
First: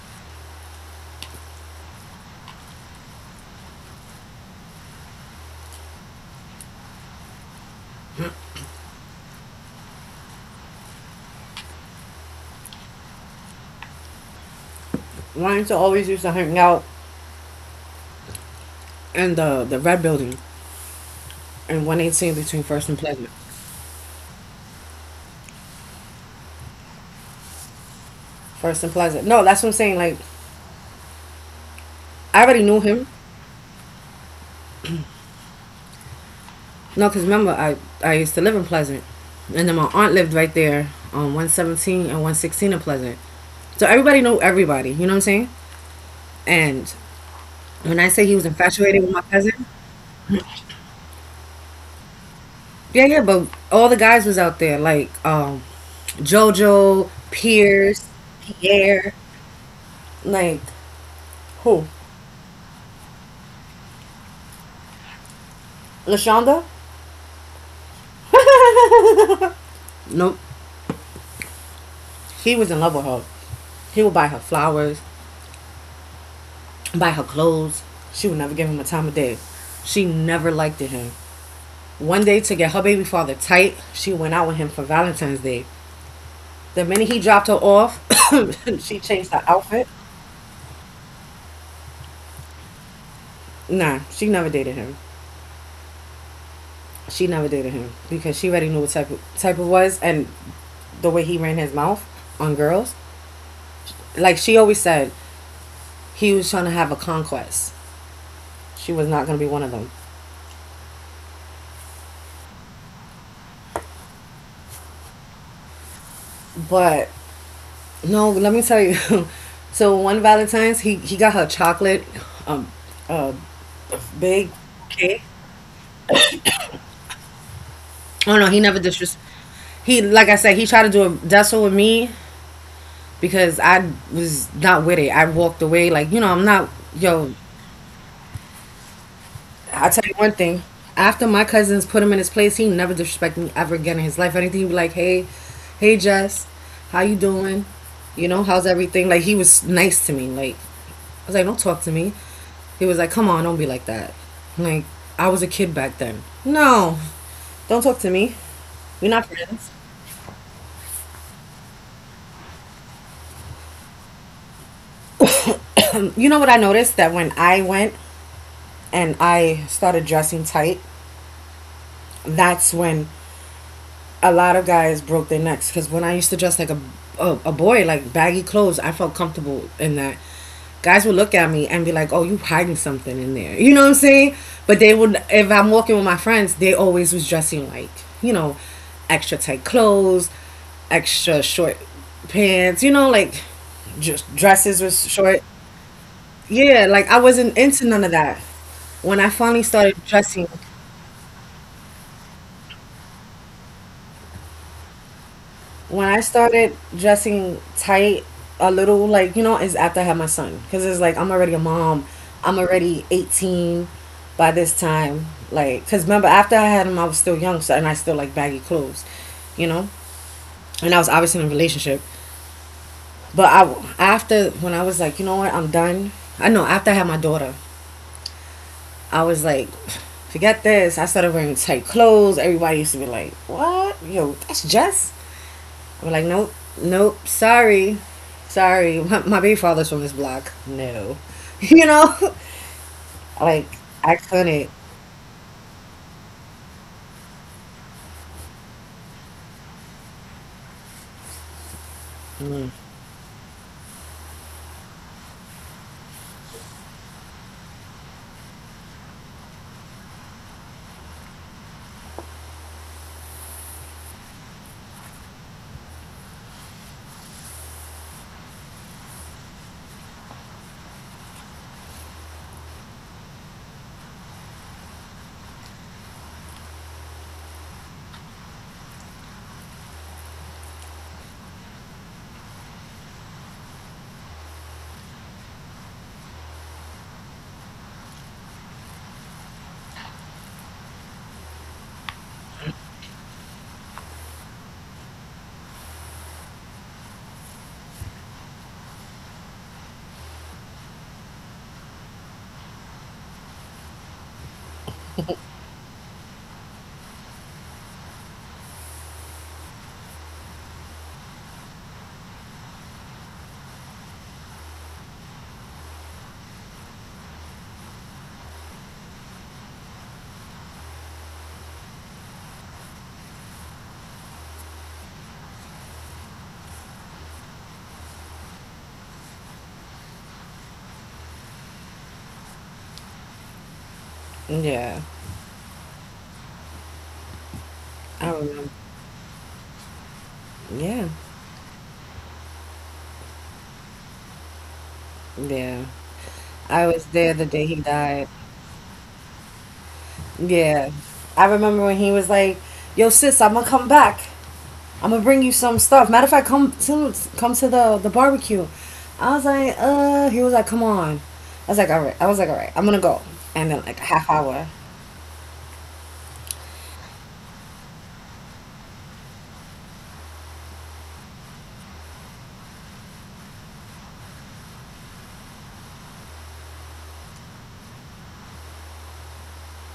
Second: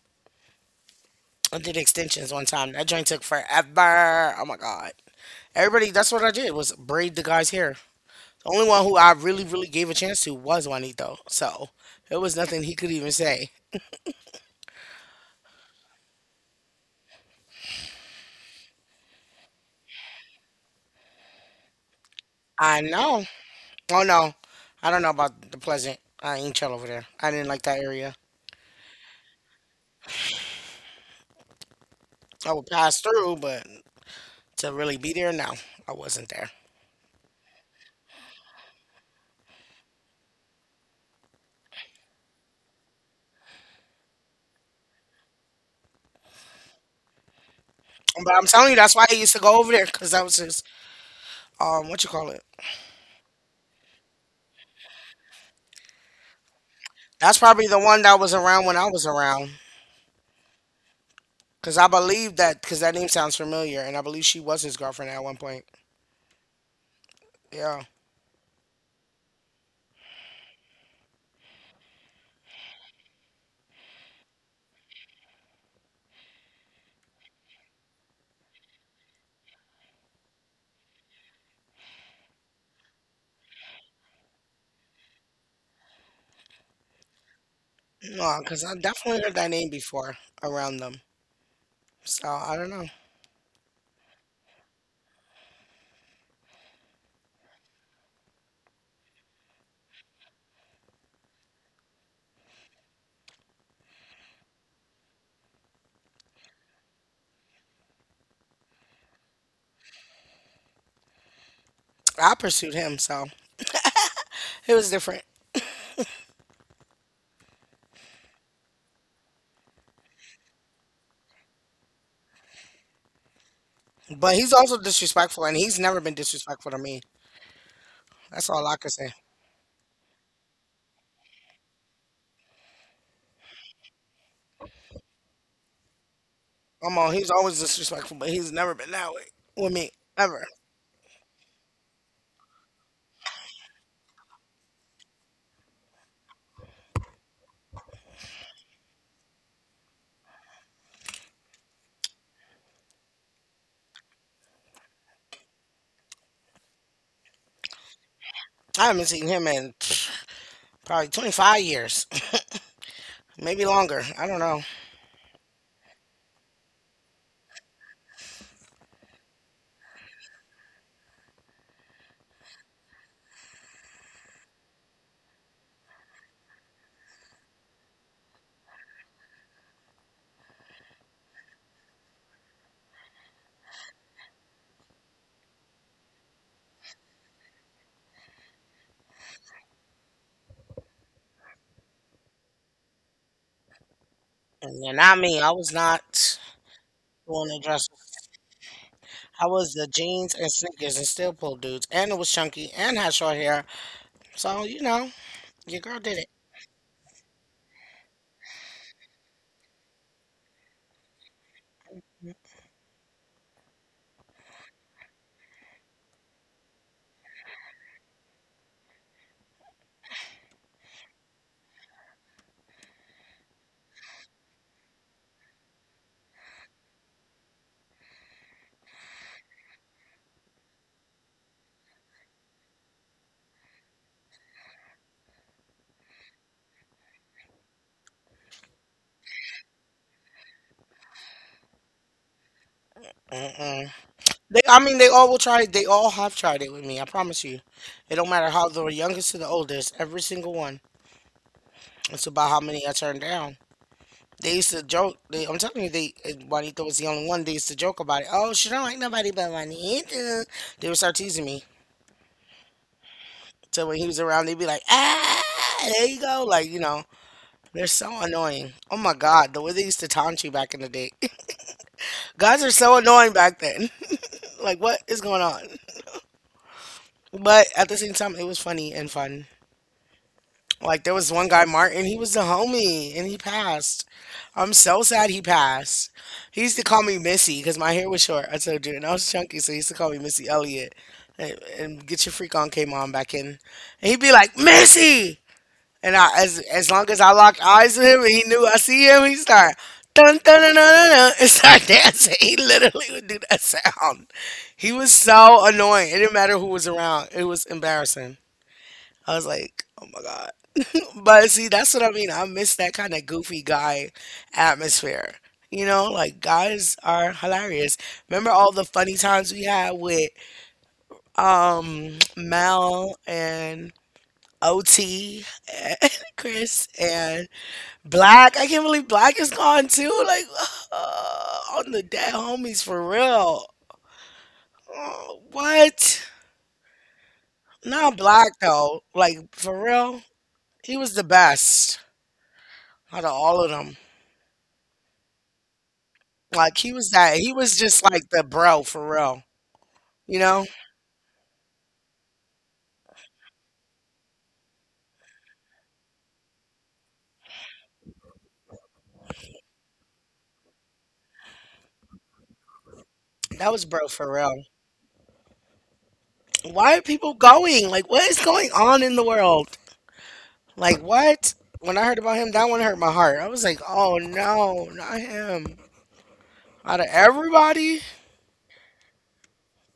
I did extensions one time. That joint took forever. Oh my god. Everybody, that's what I did was braid the guy's hair. The only one who I really, really gave a chance to was Juanito. So it was nothing he could even say. Why used to always used to hang out in the red building in 118 between I First and know. Pleasant. Oh no, I don't know about the Pleasant. I ain't chill over there. I didn't like that area. First and Pleasant. No, that's what I'm saying. Like, I I already would knew pass him. through, but to really be there. No, I wasn't there. No, because remember, I used to live in Pleasant. And then my aunt lived right there on 117 and 116 in Pleasant. So everybody know everybody, you know what I'm saying? And when I say he But was I'm telling you, that's infatuated why with I my used to go cousin, over there because that was his. What you call it. yeah, yeah, but all the guys was out there, like, JoJo, That's probably the one Pierce, that was around when I was Pierre, around like, because who? I believe that because that name sounds familiar, and I believe she was his girlfriend at one point. LaShonda? Yeah, Nope. He was in love with her. He would buy her flowers, buy her clothes. She would never give him a time of day. She never liked him. One day, to get her baby father tight, she went out with him for Valentine's Day. The minute he dropped her off, no, because I she definitely heard changed her that name outfit. before around them. So I don't know. Nah, she never dated him. She never dated him because she already knew what type of was, and the way he ran his mouth on girls. Like she always said, he was trying to have a conquest. She was not gonna be one of them. I pursued him, so it was different. But no, let me tell you. So one Valentine's, he got her chocolate, um, a But he's big also cake. disrespectful, and he's never been disrespectful to me. Oh That's no, he all I never can say. disres, he like I said, he tried to do a tussle with me because I was not with it. I walked away like, you know, I'm not, Come on, he's yo. always disrespectful, but he's never been that way with I me tell you one ever. thing. After my cousins put him in his place, he never disrespected me ever again in his life. Anything, he be like, hey, hey Jess, how you doing? You know, how's everything? Like, he was nice to me. Like, I was like, don't talk to me. He was like, come on, don't be like that. Like, I was a kid back then. No, don't talk to me. I We're haven't not seen him friends. in probably 25 years, maybe longer. I don't know. You know what I noticed that when I went and I started dressing tight, that's when a lot of guys broke their necks. Because when I used to dress like a boy, like baggy clothes, I felt comfortable in that. Guys would look at me and be like, "Oh, you hiding something in there," you know what I'm saying? But they would, if I'm walking with my friends, they always was dressing like, you know, extra tight clothes, extra short pants, you know, like, just dresses And then was not short. me. I was not Yeah, like, I doing wasn't the into dresses. none of that. When I I finally was the started jeans dressing, and sneakers and still pull dudes, and it was chunky and had short hair. So you know, your girl when did I it. started dressing tight a little, like, you know, is after I had my son. Because it's like, I'm already a mom. I'm already 18 by this time. Like, because remember, after I had him, I was still young. So, and I still like baggy clothes, you know? And I was obviously in a relationship. But I, after, when I was like, you know what, I'm done. I know, after I had my daughter, I was like, forget this. I started wearing tight clothes. Everybody used to be like, what? Yo, that's Jess? We're like, nope, nope, sorry, sorry. My baby father's from this block. No, you know, like, Mm-mm. I They, couldn't. I mean, they all will try. They all have tried it with me. I promise you. It don't matter how the youngest to the oldest, every single one. It's about how many I turned down. They used to joke. I'm telling you, Juanita was the only one. They used to joke about it. Oh, she don't like nobody but Juanita. They would start teasing me. So when he was around, they'd be like, ah, there you go. Like, you know, they're so annoying. Oh my God, the way they used to taunt you back in the day. Guys are so annoying back then. Like, what is going on? But at the same time, it was funny and fun. Like, there was one guy, Martin, he was the homie and he passed. I'm so sad he passed. He used to call me Missy because my hair was short. I told you, and I was chunky, so he used to call me Missy Elliott. And get your freak on K mom back in. And he'd be like, Missy! And I, as long as I locked eyes with him and he knew I see him, he started dun dun dun dun dun dun, and start dancing. He literally would do that sound. He was so annoying. It didn't matter who was around. It was embarrassing. I was like, oh my God. But see, that's what I mean. I miss that kind of goofy guy atmosphere. You know, like guys are hilarious. Remember all the funny times we had with Mel and OT and Chris Black. I can't believe Black is gone too. Like, on the dead homies for real. Yeah, Oh, what? Not I Black remember. though. Like for real, he Yeah, was the best out of all of them. yeah. Like I he was was there that. the He day was he just like died. the bro for real. You know, Yeah, I remember when he was like, "Yo, sis, I'm gonna come back. I'm gonna bring you some stuff. Matter of fact, come to the barbecue." I was like, he was like, "Come on." I was like, "All right." I was like, "All right, I'm gonna go." And that then was like a bro half for real. hour, Why are people going? Like, what is going on in the world? Like, what? When I heard about him, that one hurt my heart. I was like, oh no, not him. Out of everybody,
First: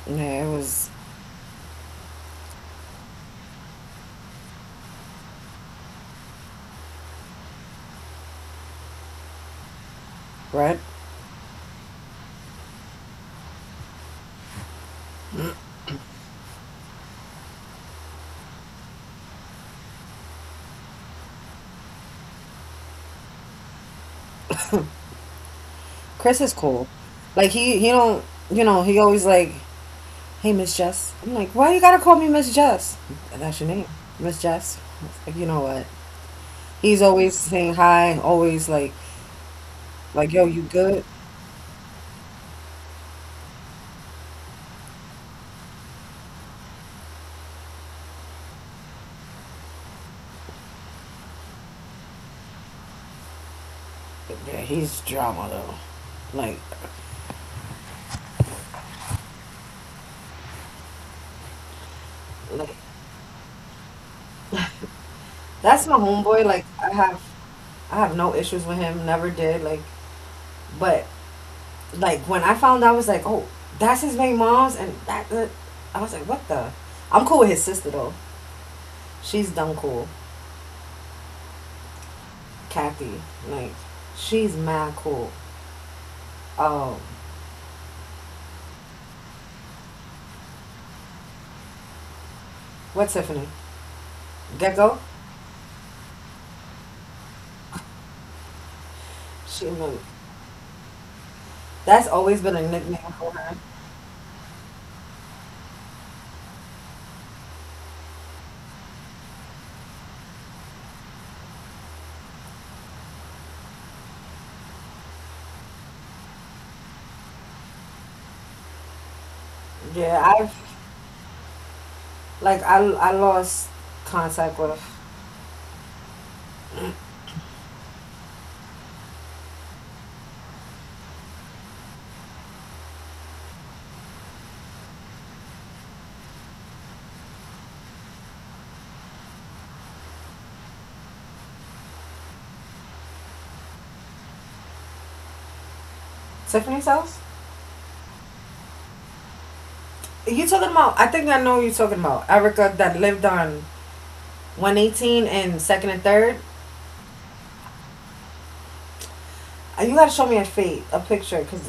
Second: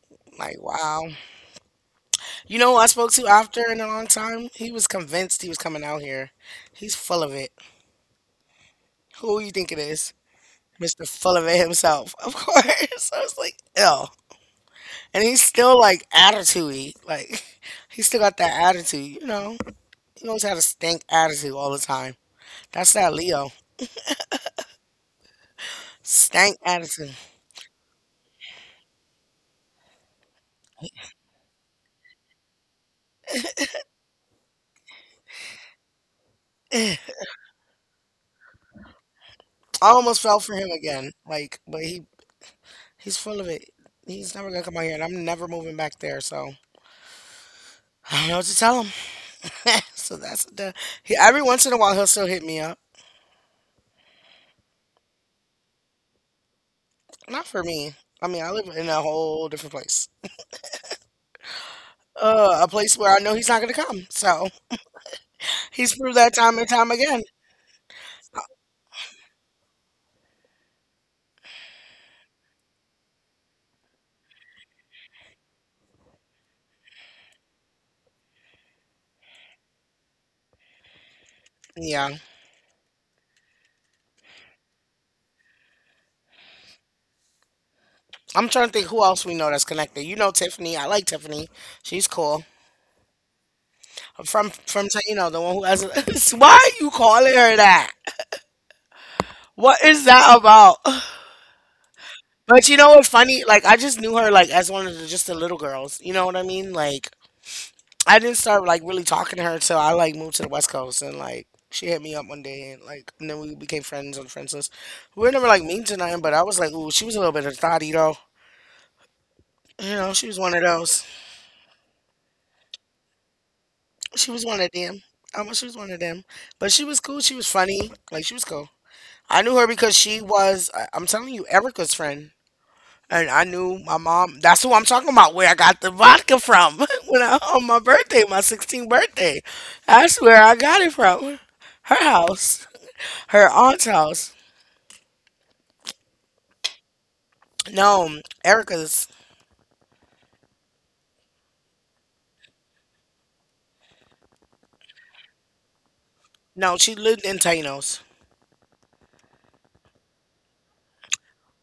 yeah, it like, was wow. You know who I spoke to after in a long time? He was convinced he was coming out here. He's full of it. Who you think it is? right. Mr. Full of it himself, of course. I was like, ill. And he's still like attitude. Like he still got that attitude, you know. He always had a stank attitude all the time. That's that Leo. Chris is Stank cool. attitude. Like, he don't, you know, he always like, hey Miss Jess. I'm like, why you gotta call me Miss Jess? That's your name, Miss Jess. Like, you know what? Eh. He's always saying hi. Always like I almost like fell yo, for you him good? again. Like, but he's full of it. He's never gonna come out here and I'm never moving back there, so I don't know what to tell him. So that's the he, every once in a while he'll still hit me up. Yeah, he's drama though. Like Not for me. I mean, I live in a whole different place. A like place where I know he's not gonna come. So that's he's my proved that homeboy. time Like, and time again. I have no issues with him. Never did. Like, but like, when I found out, I was like, oh, that's his main mom's and I was like, what the. I'm cool with his sister though. She's dumb cool. Yeah. Kathy. Like, she's mad cool. Oh, I'm trying to think who else we know that's connected. You know Tiffany. I like Tiffany. She's cool. what Tiffany? From Gecko? you know the one who has. Why are you calling her that? She What knew. is that about? That's always been But a you know nickname what for funny? her. Like I just knew her like as one of the just the little girls. You know what I mean? Like I didn't start like really talking to her until I like moved to the West Coast and like she hit me up one day and like and then we became friends on friends list. We were never like mean to nothing, but I was like, ooh, she was a little bit of a thotty though. You know, she Yeah, was one of I've, those. like, I lost She was contact one of with them. She was one of them. But she was cool. She was funny. Like she was cool. I knew her because she was. I'm telling you, Erica's friend. And I knew my mom. That's who I'm talking about. Where I got the vodka from when I on my birthday, my 16th birthday. That's where I got it from. Her house. Her aunt's house. Tiffany's house. No, Erica's. You talking about? I think I know who you talking about, Erica that lived on 118 and second and third. No, she lived in Tanos. You gotta show me a fate, a picture, cause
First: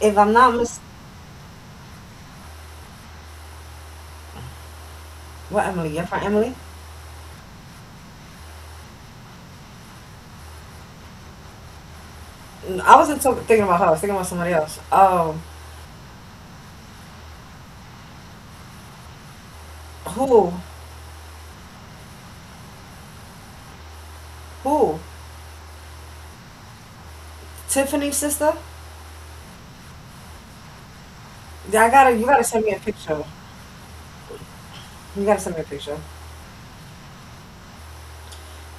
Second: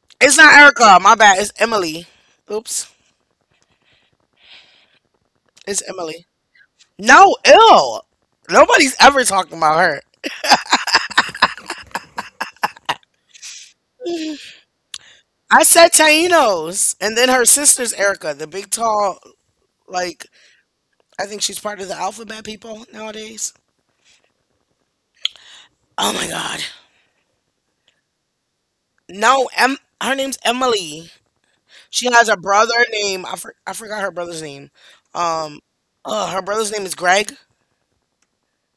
if I'm It's not not mis, Erica. My bad. It's Emily. Oops. what It's Emily? Your friend Emily. Emily? No, ill. Nobody's ever talking about her. I wasn't talk- thinking about her. I was thinking about somebody else. I said Taino's, and then her sister's Erica, the big tall, like, Who? I think she's part of the alphabet people nowadays. Who? Oh my God. Tiffany's sister? No, her name's Emily. Yeah, I She gotta. You has a gotta send me a brother picture. named I, I forgot her brother's name. You gotta send me Um, a picture, her brother's name is Greg.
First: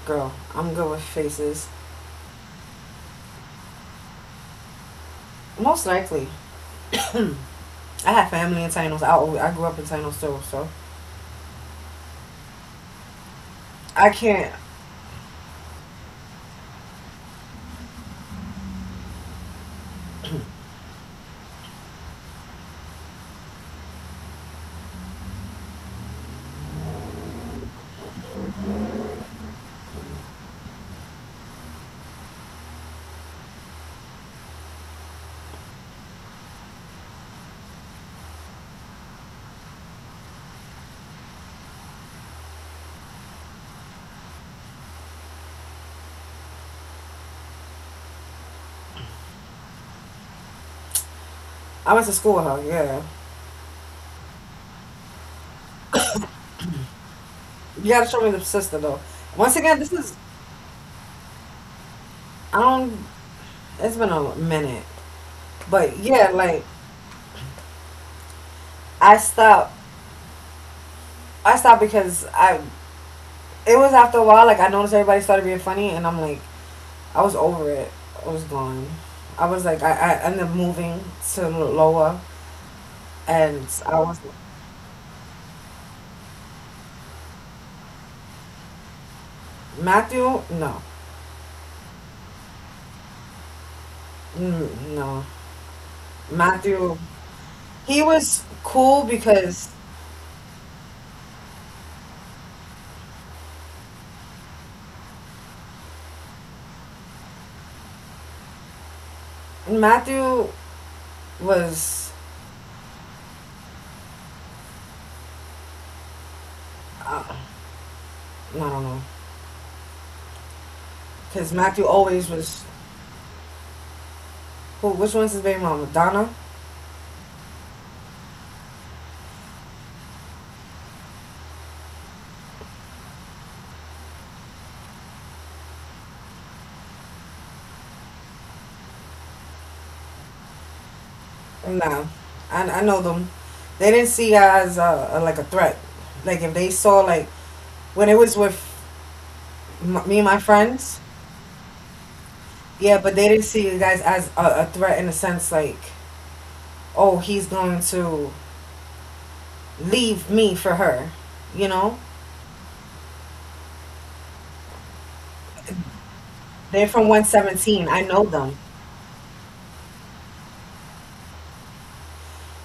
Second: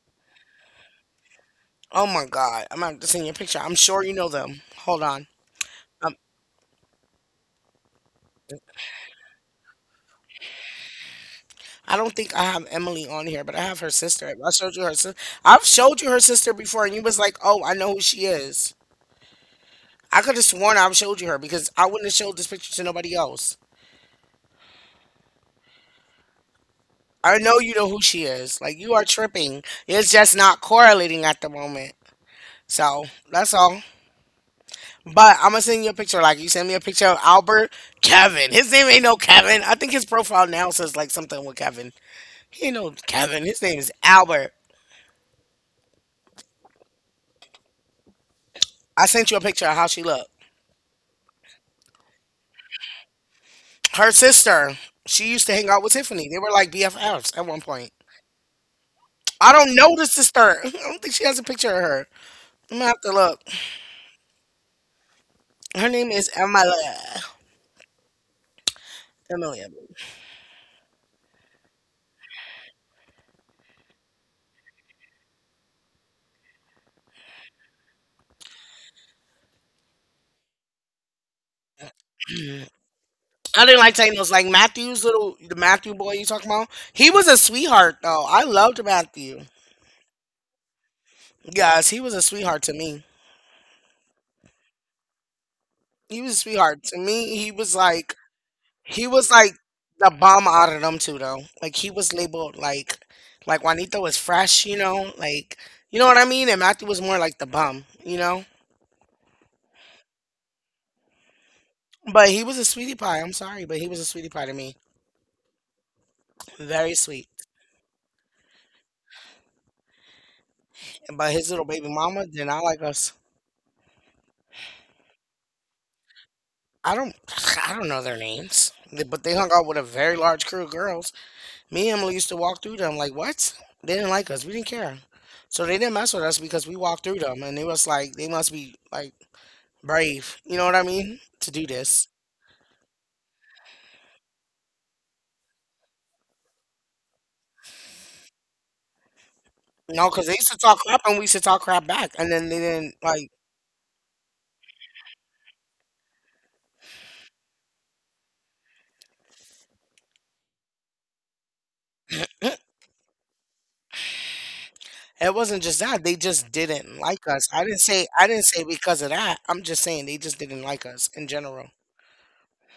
girl. I'm good with faces. Oh my God. I'm about to send you a picture. I'm sure you know them. Hold on. Most Um, likely, I have family in Tanos. I grew up in Tanos too, so I don't think I have Emily on here, but I have her I sister. I can't. showed you her sister. I've showed you her sister before, and you was like, "Oh, I know who she is." I could have sworn I've showed you her because I wouldn't have showed this picture to nobody else. I know you know who she is. Like you are tripping. It's just not correlating at the moment. So that's all. But I'm gonna send you a picture. Like you sent me a picture of Albert Kevin. His name ain't no Kevin. I think his profile now says like something with Kevin. He know, Kevin. His name is Albert. I sent you a picture of how she looked. I went to school with her. Yeah, Her sister, she used to hang out with Tiffany. They were like BFFs at one point. you gotta show me the sister though. I Once don't again, this know the is sister. I don't think she has a picture of her. I I'm gonna don't. have to look. It's been a minute, Her but name is yeah, like, Emilia. I Emilia. stopped. I stopped because I. It was after a while. Like, I noticed everybody started being funny, and I'm like, I was over it. I was gone. I was like, I ended up moving to Loa, I and didn't like I was. Thanos. Like Matthew's little, the Matthew boy you talking about. He was a sweetheart though. I loved Matthew. Matthew, no, Guys, he was a sweetheart to me. mm, no, He was a sweetheart to Matthew. me. He was He like. was He cool was like because the bomb out of them two though. Like he was labeled like Juanito was fresh, you know, like you know what I mean? And Matthew was more like the bum, you know? Matthew was, But he was a sweetie pie, I'm sorry, but he was a sweetie pie to me. Very sweet. I don't know But his because little baby Matthew mama always did not was. like us. Who? Which one's his baby mama? Donna? I don't I don't know their names. They- But they hung out with a very large crew of girls. Me and Emily used to walk through them like what? They didn't like us. We didn't care. So they didn't mess with us because we walked through them and it was like they must be like brave. You know what I mean? To do this, No, I know them. They didn't see as like a threat. Like if they saw like when it was with you know, because me they and my used to talk crap friends, and we used to talk crap back, and then they didn't yeah, but like. they didn't see you guys as a threat in a sense like, oh, he's going to leave me for her, you know. It wasn't just that they just They're didn't from like us. 117. I I know didn't say them. because of that. I'm just saying they just didn't like us in general.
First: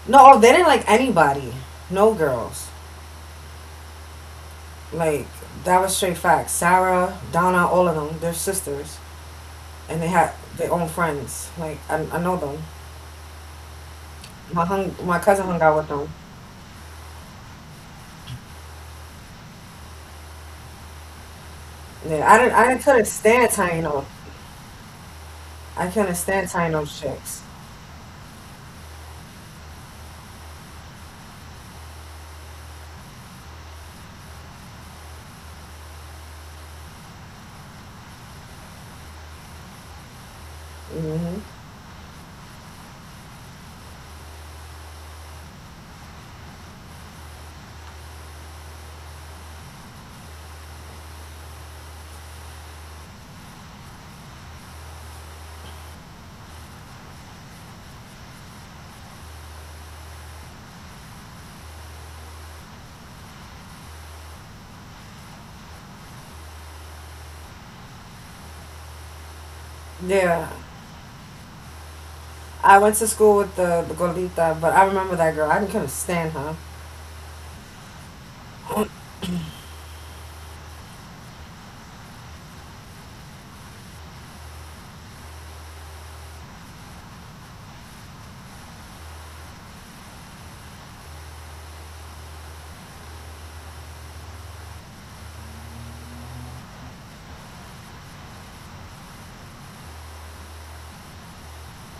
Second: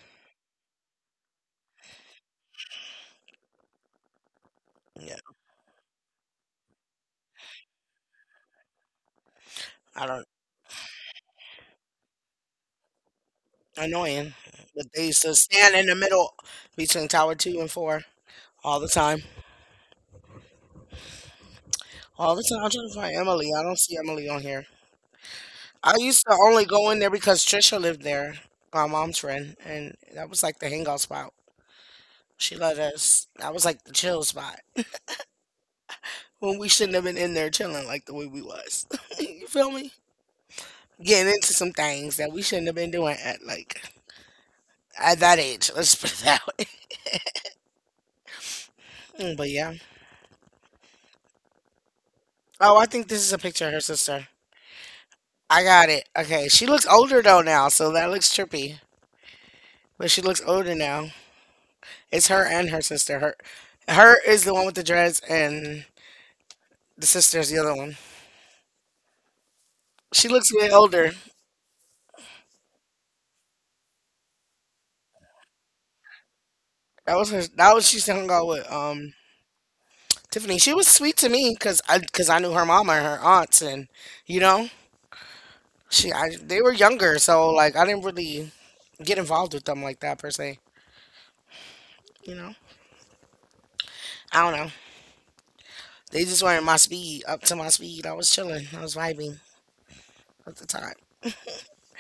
No, oh, they didn't like anybody. No girls. Yeah, Like, that was straight facts. Sarah, Donna, all of them. They're sisters, and they I don't had their own friends. Like, I know them. annoying, but they My used to cousin hung out stand with in the them. middle between Tower Two and Four all the time. Yeah, I All the didn't. time. I I'm didn't trying to couldn't find Emily. stand I don't see Taino. Emily on here. I I couldn't used to stand only Taino go in there chicks. because Trisha lived there, my mom's friend, and that was like the hangout spot. She let us. That was like the chill spot when we shouldn't have been in there chilling like the way we was. You feel me? Getting Hmm. into some things that we shouldn't have been doing at like at that age. Let's put it that way. Mm, but yeah. Oh, I think this is a picture of her sister. I got it. Okay, she looks older though now, so that looks trippy. But she looks older now. It's her and her sister. Her, her is the one with the dreads, and the sister's the other one. She Yeah, looks way older. I went to school with the Golita, but I remember that girl. I couldn't stand her. That was her. That was she's hung out with. Tiffany, she was sweet to me because I knew her mama and her aunts, and you know, she I, they were younger, so like I didn't really get involved with them like that per se. You know, I don't know. They just weren't my speed, up to my speed. I was chilling, I was vibing at the time.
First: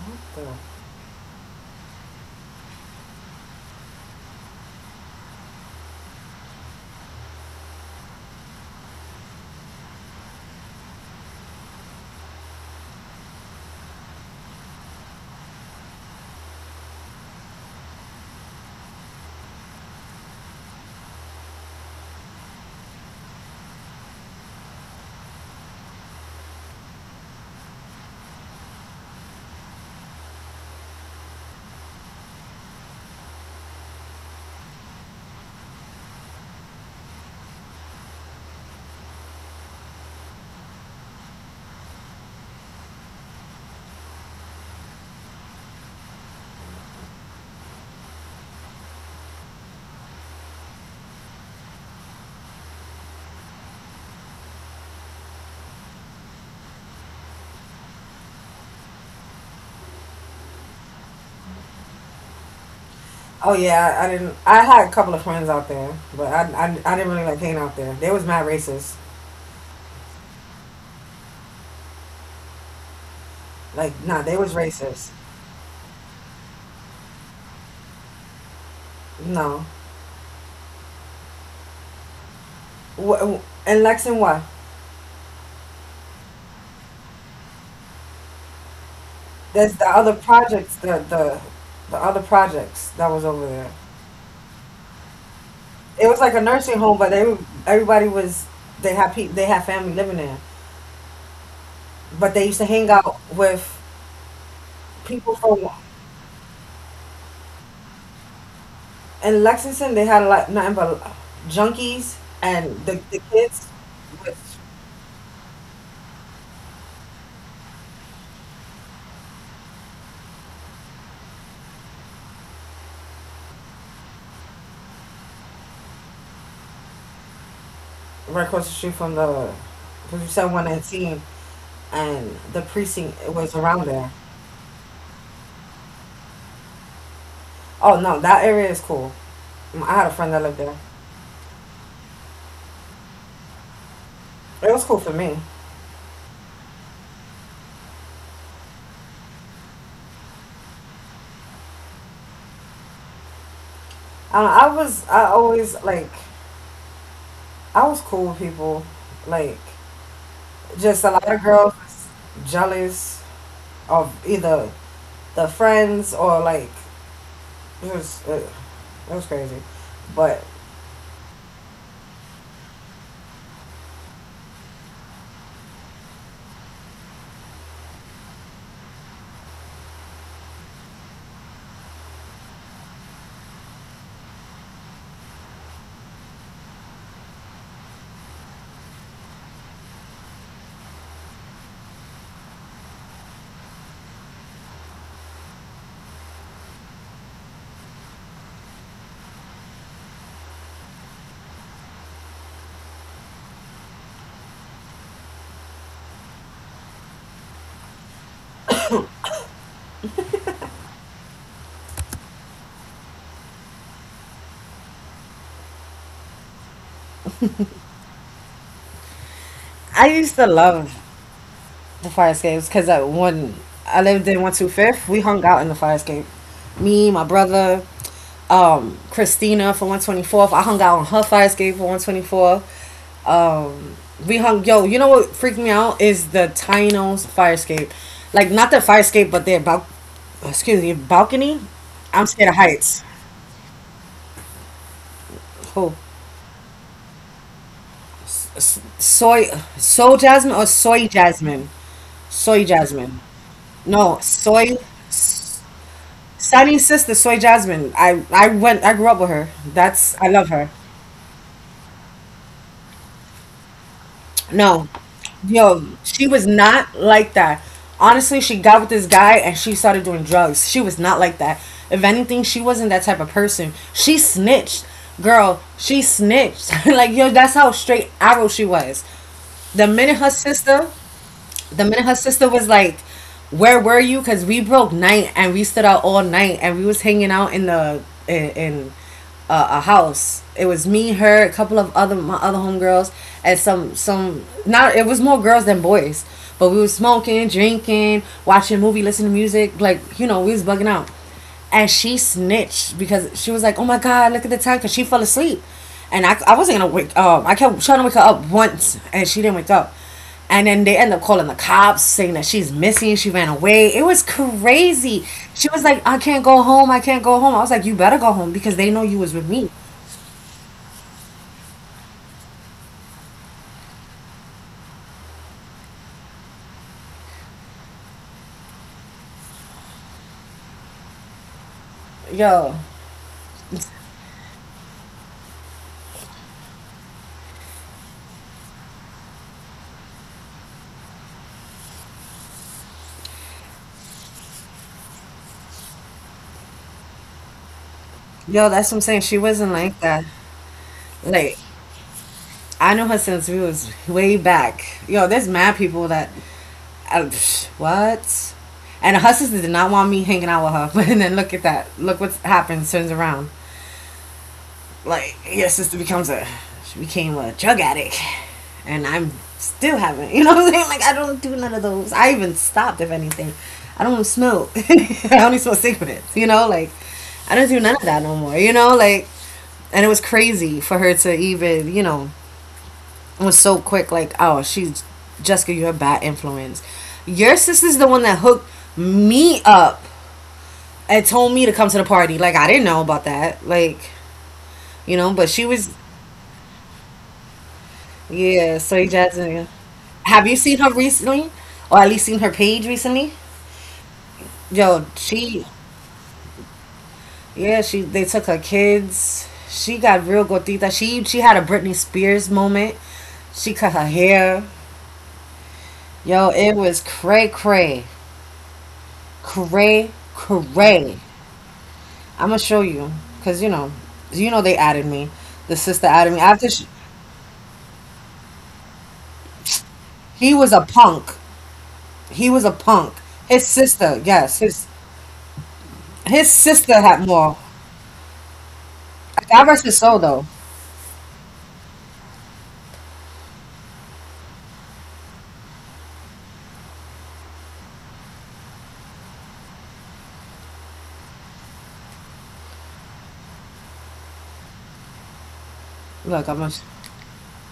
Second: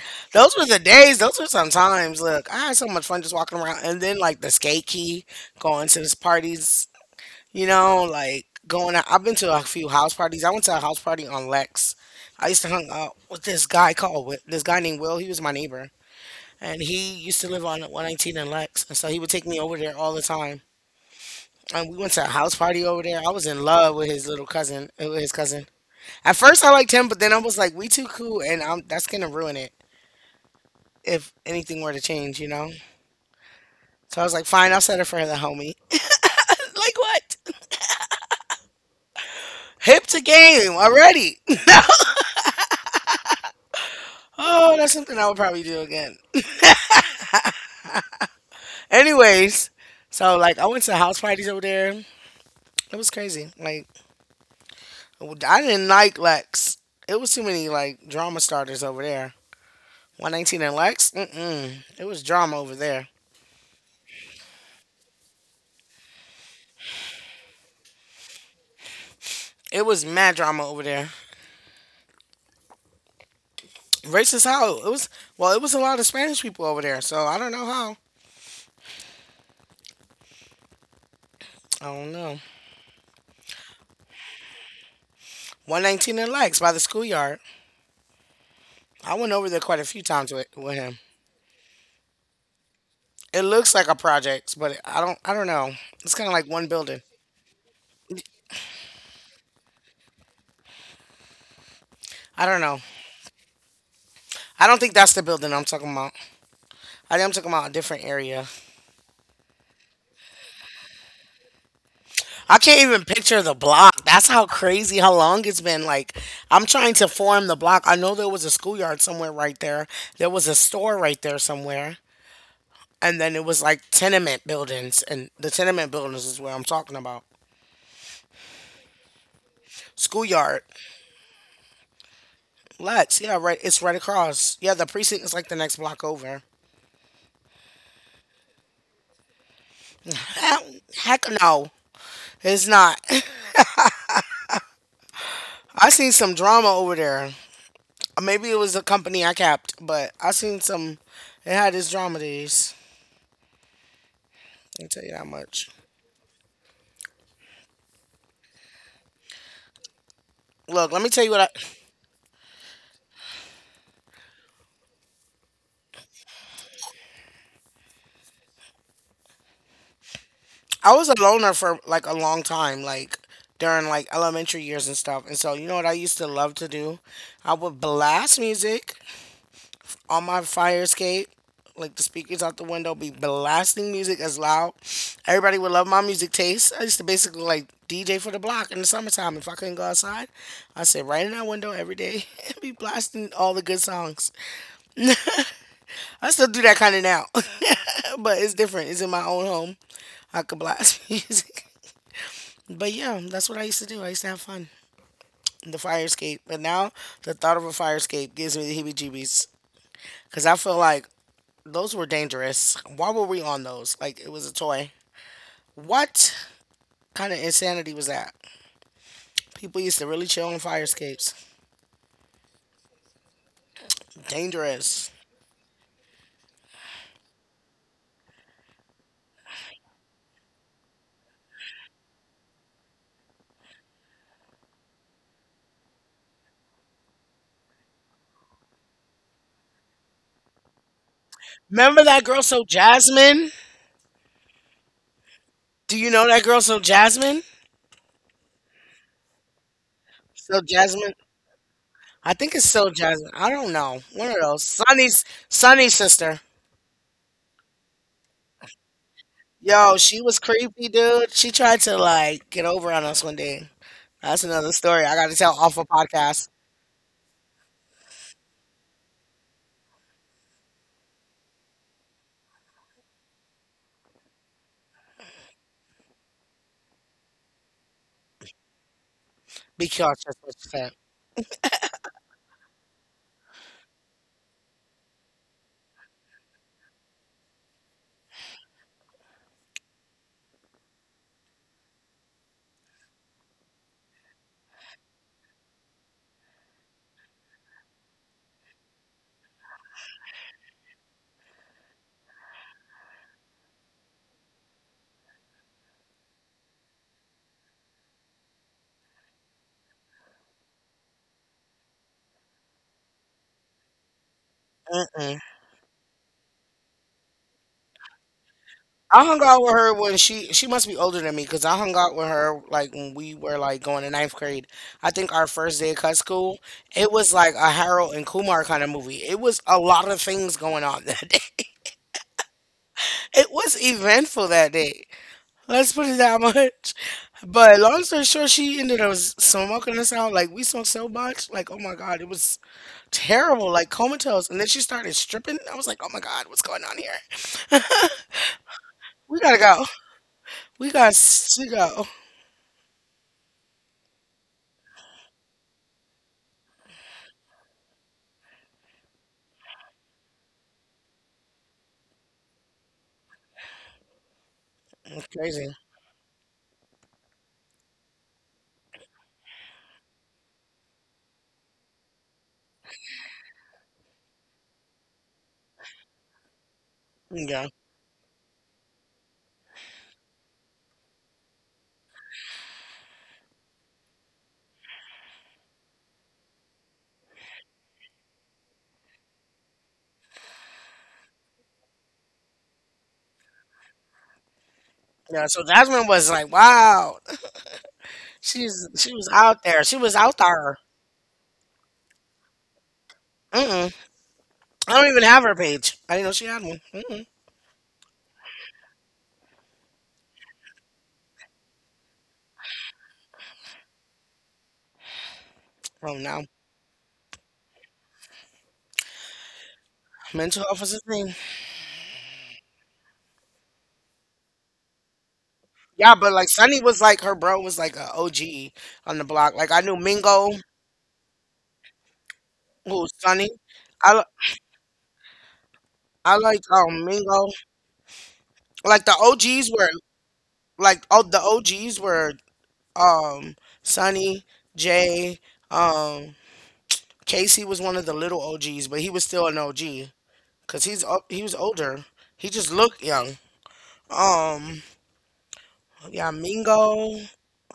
What the. Those were the days. Those were some times. Look, I had so much fun just walking around, and then like the skate key, going to these parties. You know, like going out. I've been to a few house parties. I went to a house party on Lex. I used to hang out with this guy called this guy named Will. He was my neighbor, and he used to live on 119 in Lex, and so he would take me over there all the time. And we went to a house party over there. I was in love with his cousin. At first, I liked him, but then I was like, "We too cool," and I that's gonna ruin it if anything were to change, you know. So I was like, "Fine, I'll settle for the homie." Like what? Hip to game already. Oh, that's something I would probably do again. Anyways, so like I went to house parties over there. It was crazy. Like I didn't like Lex. It was too many like drama starters over there. 119 and Lex. Mm-mm. It was drama over there. Oh yeah, I didn't. I had a couple of friends out there, but I didn't really like hanging out there. They was mad racist. It was mad drama over there. Like, nah, Racist they was how it was. racist. Well, it was a lot of Spanish people over there. So I don't know how. No, I don't know. In Lexington, what? 119 and Lex by the schoolyard. I went over there quite a There's few the other times with projects, him. The other projects that was It over looks there. like a project, but I don't. I don't know. It's It kind of was like like a one nursing building. home, but they, everybody was, they had they had family living there, I but don't they know. used to hang out with I don't think that's the building I'm people talking from about. I think I'm talking about a different area. in Lexington. They had a lot nothing but I junkies can't even and picture the the block. kids That's how with crazy how long it's been. Like I'm trying to form the block. I know there was a schoolyard somewhere right there. There was a store right there somewhere. And then it was like tenement buildings and the tenement buildings is where I'm talking about. right across the street from the, because you said Schoolyard. 118 and the precinct Yeah, it right, was it's right around there. across. Yeah, the precinct is like the next block over. Oh no, that area is cool. I had a friend that Heck lived there. Heck no. It's not. It was cool for me. I seen some drama over there. Maybe it was a company I capped, but I seen some. It had this drama days. I don't know, Let me tell I you that was I much. always like I was cool with people. Like Look, let me tell you just what a I. lot of girls was jealous of either the friends or like it was it, it was crazy. But I was a loner for like a long time, like during like elementary years and stuff. And so you know what I used to love to do? I would blast music on my fire escape, like the speakers out the window, be blasting music as loud. Everybody would love my music taste. I used to basically like DJ for the block in the summertime. If I couldn't go outside, I sit right in that window every day and be blasting all the good songs. I still do that kind of now, but it's different. It's in my own home. I could blast music. But yeah, that's what I used to do. I used to have fun. The fire escape. But now the thought of a fire escape gives me the heebie jeebies. Because I feel like those were dangerous. Why were we on those? Like it was a toy. What kind of insanity was that? People used to I really chill used on to fire love escapes. the fire escapes because I lived in one two Dangerous. fifth. We hung out in the fire escape. Me, my brother, Christina for 124th. I hung out on her fire escape for 124th. Um, we hung. Yo, you know what freaked me out is the Tino's fire escape. Like not the fire escape, but their excuse me, balcony. Remember that girl, I'm so scared of heights. Jasmine? Do you Oh, know that girl, so Jasmine? s- soy soy So jasmine or Jasmine? soy jasmine. I think it's Soy so Jasmine. jasmine. I don't know. One No, of those. soy. Sunny's sister. Sunny's sister, Soy Jasmine. I went. I grew up with her. Yo, she That's was I love her. creepy, dude. She tried to like get over on us one day. That's another No, story I got to tell off a yo, she podcast was not like that. Honestly, she got with this guy and she started doing drugs. She was not like that. If anything, she wasn't that type of person. She snitched, girl. She snitched. Like yo, that's how straight arrow she was. The because minute her that's what she said. sister The minute her sister was like, "Where were you?" Because we broke night and we stood out all night and we was hanging out in a house. It was me, her, a couple of other my other homegirls, and some not. It was more girls than boys, but we was smoking, drinking, watching movie, listening to music. Like we was bugging out, and she snitched because she was like, "Oh my god, look at the time," because she fell asleep, and I wasn't gonna wake up. I kept trying to wake her up once, and she didn't wake up. And then they end up calling the cops, saying that she's missing. She ran away. It was crazy. Mm-mm. She was like, "I can't go home. I can't go home." I was like, "You better go home because they know you I was hung with out me." with her when she must be older than me because I hung out with her like when we were like going to ninth grade. I think our first day of cut school, it was like a Harold and Kumar kind of movie. It was a lot of things going on that day. Yo, It was eventful that day. Let's put it that much. But long story short, she ended up smoking us out. Like we smoked so much, like oh my god, it was terrible, like comatose. And then she started stripping. I was like, oh my god, what's going on here? yo, that's what I'm saying. She We gotta wasn't go. like that. We got Like to go. I know her since we was way back. Yo, there's mad people that, I, what? And her sister did not want me hanging out with her. And then look at that. Look what's happened. Turns around. It's Like your crazy. sister she became a drug addict, and I'm still having. You know what I'm saying? Like I don't do none of those. I even stopped. If anything, I don't smoke. I only smoke cigarettes. Like I don't Yeah. do none of that no more. Like, and it was crazy for her to even, was so quick, like, oh, she's Jessica, you're a bad influence. Your sister's the one that hooked me up and told me to come to the party. Like, I didn't know about that. Like, but Yeah. she So was, Jasmine was like, wow. yeah, She's Soy she was Jessica. out there. She was out Have you seen there. her recently? Or at least seen her page recently? Mm-mm. I Yo, don't even have her she, page. I didn't know she had one. Mm-mm. yeah, she, they took her kids. She got real gordita. She had a Britney Spears moment. She cut her hair. Oh Yo, no. it was cray cray. Cray Mental health is a cray. thing. I'm gonna show you because you know they added me. The sister Yeah, added but me like after she, Sunny was like her bro was like a OG on the block. Like I knew he Mingo, was a punk. He was a who was punk. Sunny. His sister, I yes, his I his liked sister had Mingo. more. Like the God OGs rest were his soul though. like oh the OGs were um Sunny, Jay, um Casey was one of the little OGs, but he was still an OG. Cause he was older. He just looked young. Um, yeah, Look, I'm gonna Mingo.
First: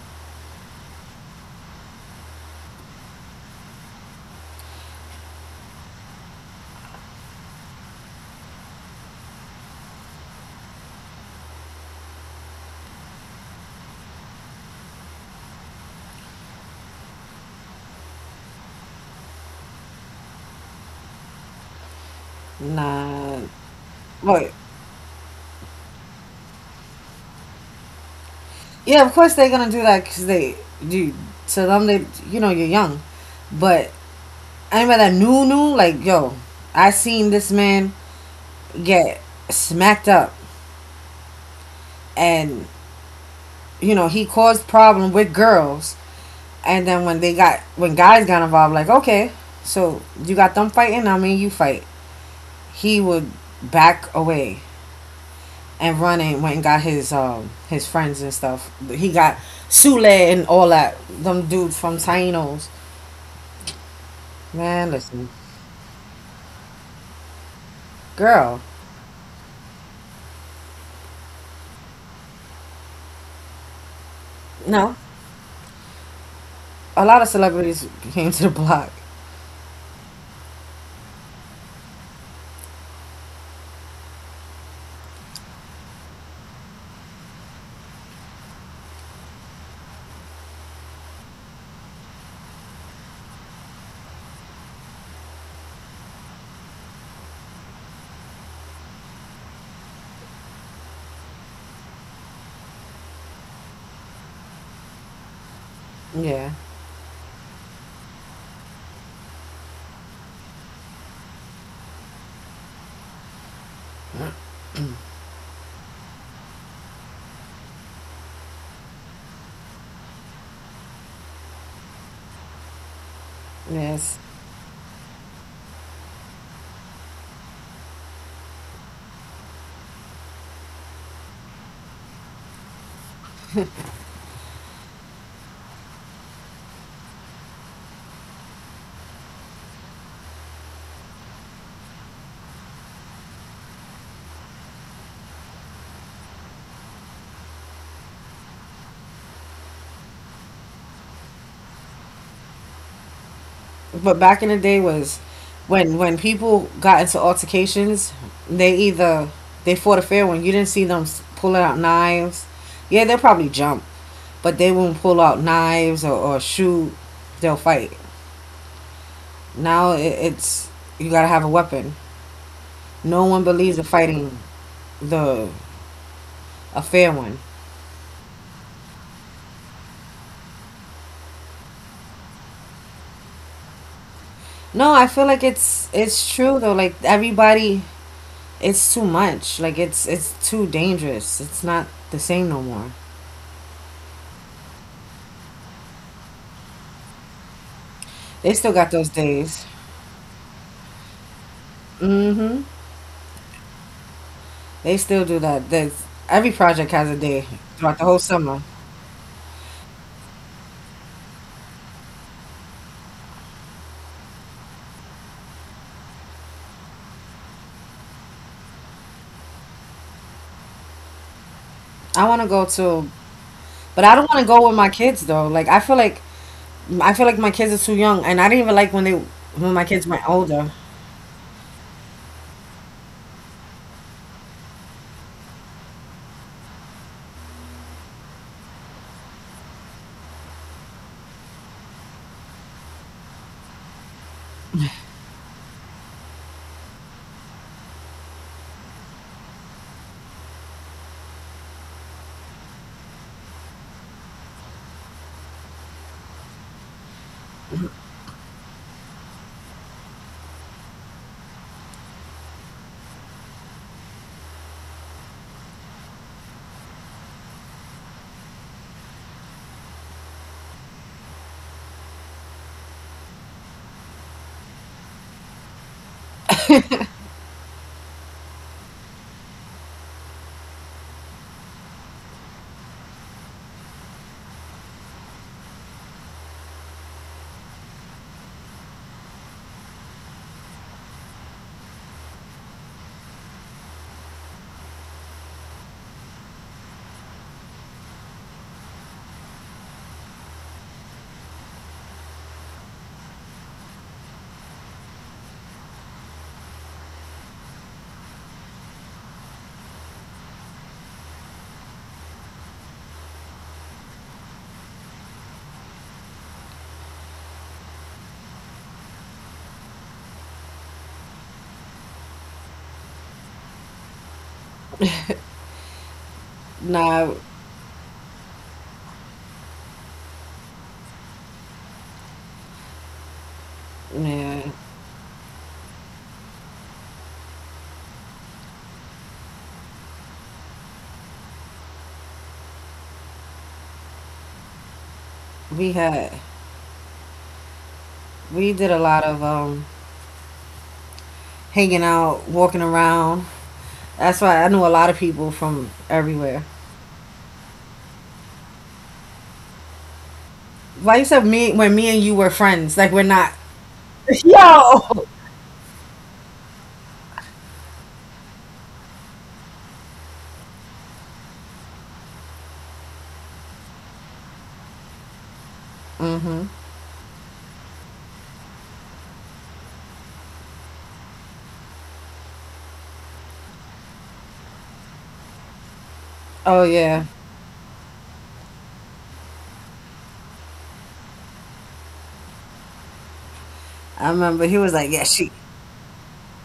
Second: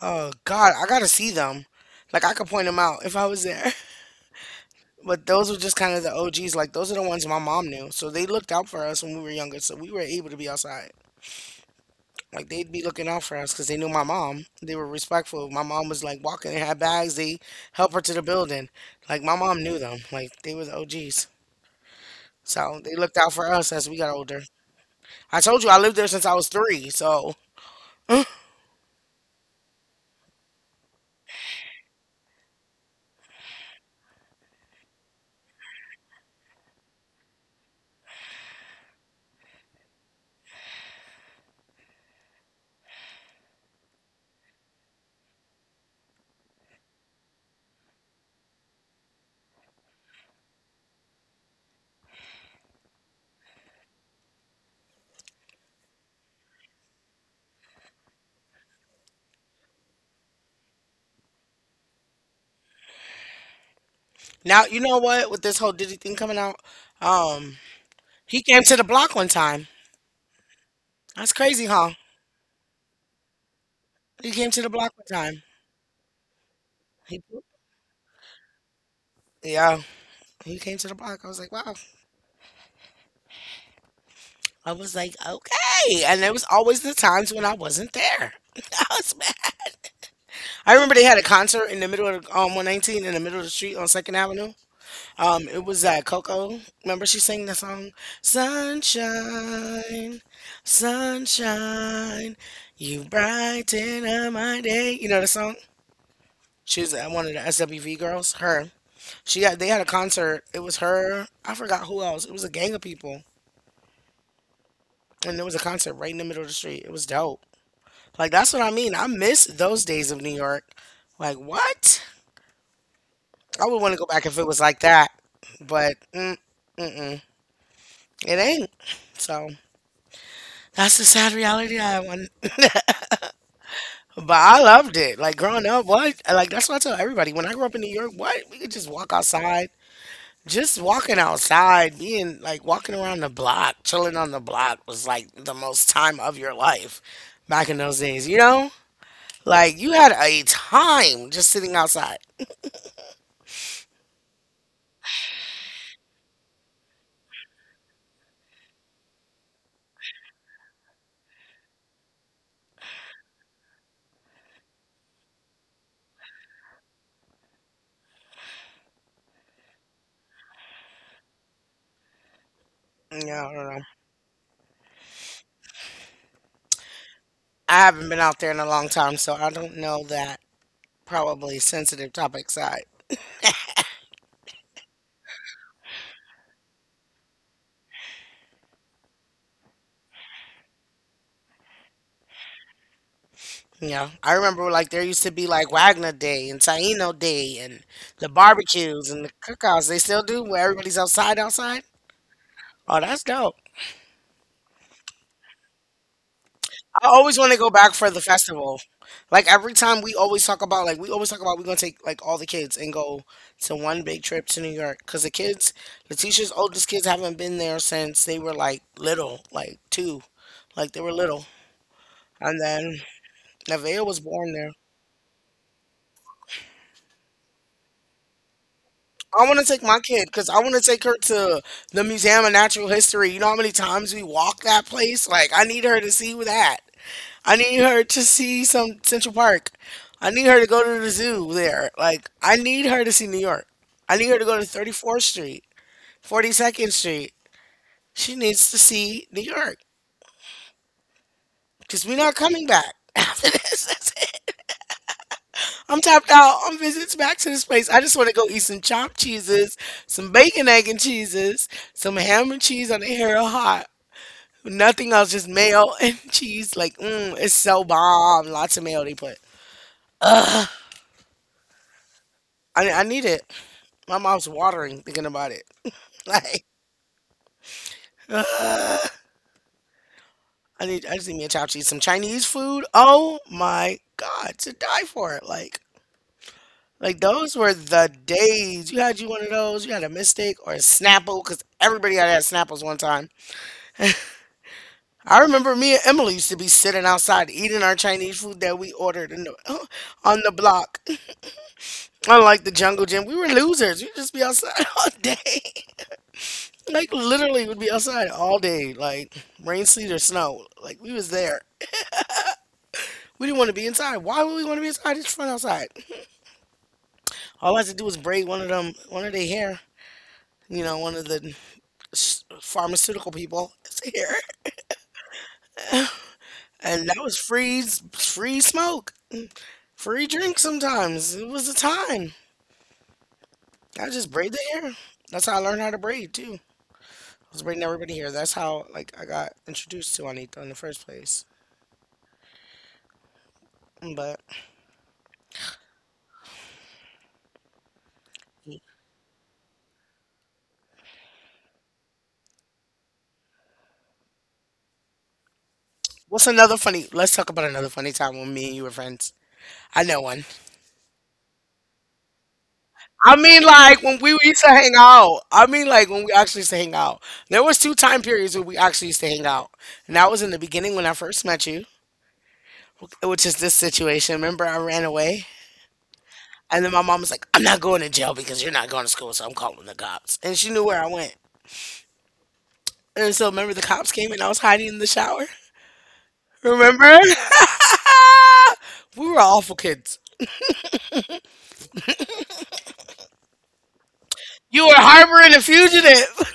Oh God, I gotta see them. Like I could point them out if I was there. But those were just kind of the OGs. Like those are the ones my mom knew. So they looked out for us when we were younger. So we were able to be outside. Like they'd be looking out for us because they knew my mom. They were respectful. My mom was like walking and had bags. They help her to the building. Like my mom knew them. Like they were the OGs. So they looked out nah. for us as we got older. Wait, I told you I lived there since I was three. So. yeah, of course they're gonna do that because they do. To them, they you're young, but anybody that knew knew like yo, I seen this man get smacked up, and you know he caused problem with girls. And then when guys got involved, like okay, so you got them fighting, I mean you fight. He would back away and run and went and got his friends and stuff. He got Sule and all that them dudes from Taino's. Now you Man, know listen, what with this whole Diddy thing coming out. Um, he girl, came to the block one time. That's crazy, huh? He came to the no, block one time. a lot of He, celebrities came to the block. yeah, he came to the block. I was like, wow. I was like, okay. And there was always the times when I wasn't there. I was mad. I remember they had a concert in the middle of 119 in the middle of the street on Second Avenue. It was that Coco. Remember she sang the song Sunshine, Sunshine, you brighten up my day. You know the song? Yeah, She was at one of the SWV girls. Her. She got they had a concert. It was her. I forgot who else. It was a gang of people. And there was a concert right in the middle of the street. It was dope. Like that's what I mean. I miss those days of New York. Like what? I would want to go yes, back if it was like that. But mm, it ain't. So that's the sad reality I want. But I loved it. Like growing up, what? Like that's what I tell everybody. When I grew up in New York, what? We could just walk outside. Just walking outside, being like walking around the block, chilling on the block was like the most time of your life back in those days, you know? Like you had a time just sitting outside. but back in the day was when people got into altercations, they either they fought a fair one. You didn't see them pulling out knives. Yeah, they'll probably jump, but they won't pull out knives or shoot. They'll fight. Now it's you gotta have a weapon. No one Yeah, I believes don't in know. fighting the a fair one. I haven't been out there in a long time, so I don't know that probably sensitive topic side. No, I feel like it's true though. Like everybody, it's too much. Like it's too dangerous. It's not the same no more. Yeah, I remember like there used to be like Wagner Day and Taino Day and the They still got those barbecues and the days. cookouts. They still do where everybody's outside outside. Hmm. Oh, that's dope. They still do that. There's, every project has I a always day want to go throughout back the for whole the summer. festival. Like every time we always talk about we're gonna take like all the kids and go to one big trip to New York because the kids, Letitia's oldest kids haven't been there since they were like little, like two, like they were little, I want to and go then to, Nevaeh but I was don't want to born there. go with my kids though. Like I feel like my kids are too young, and I didn't even like I want to when take my my kids kid went because I older. want to take her to the Museum of Natural History. You know how many times we walk that place? Like, I need her to see that. I need her to see some Central Park. I need her to go to the zoo there. Like, I need her to see New York. I need her to go to 34th Street, 42nd Street. She needs to see New York because we're not coming back after this. That's it. I'm tapped out. I'm visits back to the space. I just want to go eat some chopped cheeses, some bacon, egg, and cheeses, some ham and cheese on the hero hot. Nothing else, just mayo and cheese. Like, it's so bomb. Lots of mayo they put. I need it. My mouth's watering thinking about it. Like, I need. I just need me a chopped cheese, some Chinese food. Oh my God, to die for. It. Like those were the days. You had you one of those. You had a mistake or a Snapple, because everybody had Snapples one time. I remember me and Emily used to be sitting outside eating our Chinese food that we ordered in the, on the block. Unlike the jungle gym, we were losers. We'd just be outside all day. Like literally would be outside all day, like rain, sleet, or snow. Like we was there. We didn't want to be inside. Why would we want to be inside? It's fun outside. All I had to do was braid one of their hair. You know, one of the pharmaceutical people hair, and that Nah, was free, free smoke, free drink. Sometimes it was the time. I just yeah, braided hair. That's how I learned how to braid too. I was braiding everybody here. That's how like I got introduced to Juanita in the first place. But we had we did a lot of hanging out, walking around. That's why I knew a lot of people from what's everywhere. another funny? Let's talk about another funny time when me and you were friends. I know one. Why you said me when me and you were friends? Like we're I not. mean, like when we used to hang Yo. out. I mean, like when we actually used to hang out. There was two time periods where we actually used to hang out, and that was in the beginning when I first met you, which is this situation. Remember, I ran away, Hmm. and then my mom was like, "I'm not going to jail because you're not going to school, so I'm calling the cops," and she knew where I went. And so remember the cops came and I was hiding in the shower? Oh yeah, Remember? We were awful kids. I remember. He was You were like, "Yeah, she" harboring a fugitive.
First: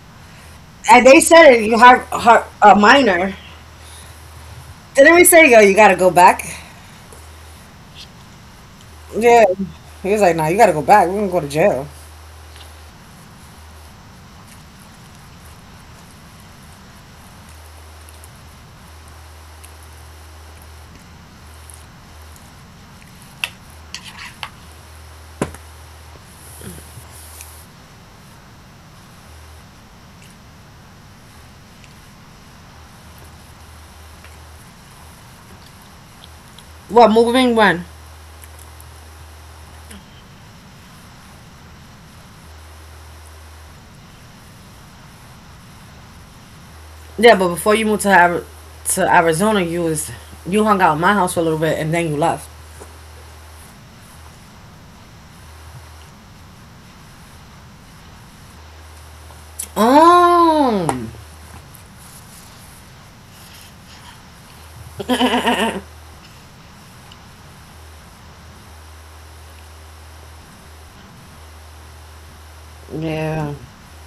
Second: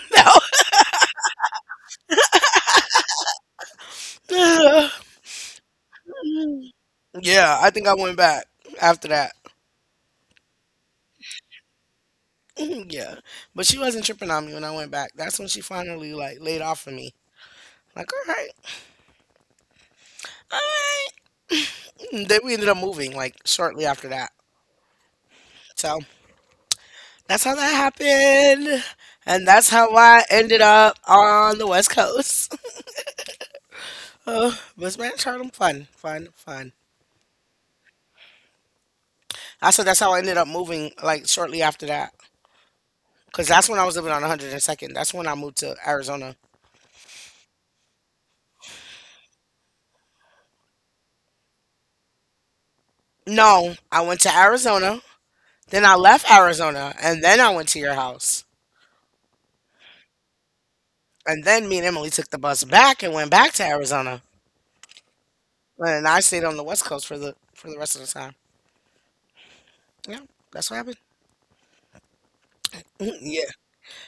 and they said it. You have a minor. No. Didn't we say, yo, you gotta go back? Yeah, I think I went back after that. Yeah. He was like, nah, you gotta go back. We're gonna go to jail. Yeah. But she wasn't tripping on me when I went back. That's when she finally like laid off of me. Like, all right. All right. And then we ended up moving like shortly after that. So that's how that happened. And that's how I ended up on the West Coast. But it's been Charlem fun, fun, fun. What moving when? I said that's how I ended up moving like shortly after that. Cause that's when I was living on 102nd. That's when I moved to Arizona. Yeah, but before you moved to Arizona, you hung out at my house for a little bit and then you left. No, I went to Arizona. Then I left Arizona and then I went to your house. Oh. And then me and Emily took the bus back and went back to Arizona. And I stayed on the West Coast for the rest of the time. Yeah, that's what happened. Yeah. Yeah.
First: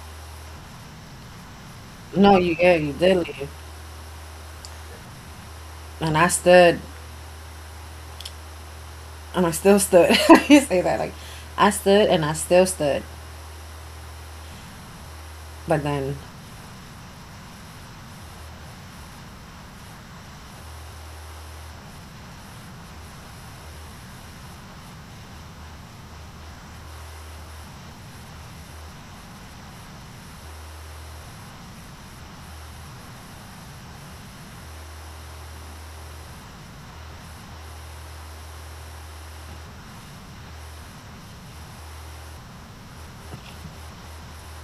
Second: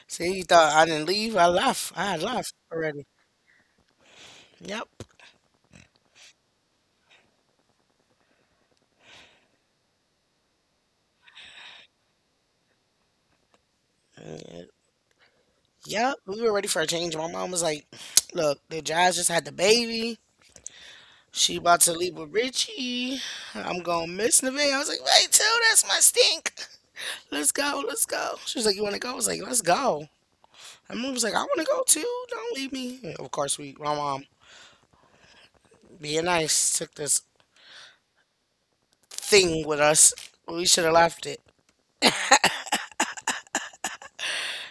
See, you thought I didn't leave. I left. I had No, left you, yeah, you already. did leave, Yep. and I stood and I still stood. You say that like, I stood and I still stood. Uh, But Yep. then, We were ready for a change. My mom was like, "Look, the Jazz just had the baby. She about to leave with Richie. I'm gonna miss Naveen." I was like, wait till that's my stink. Let's go, let's go. She was like, "You wanna go?" I was like, "Let's go." And Moon was like, "I wanna go too. Don't leave me." And of course, we, my mom, being nice, took this thing with us. We should have left it.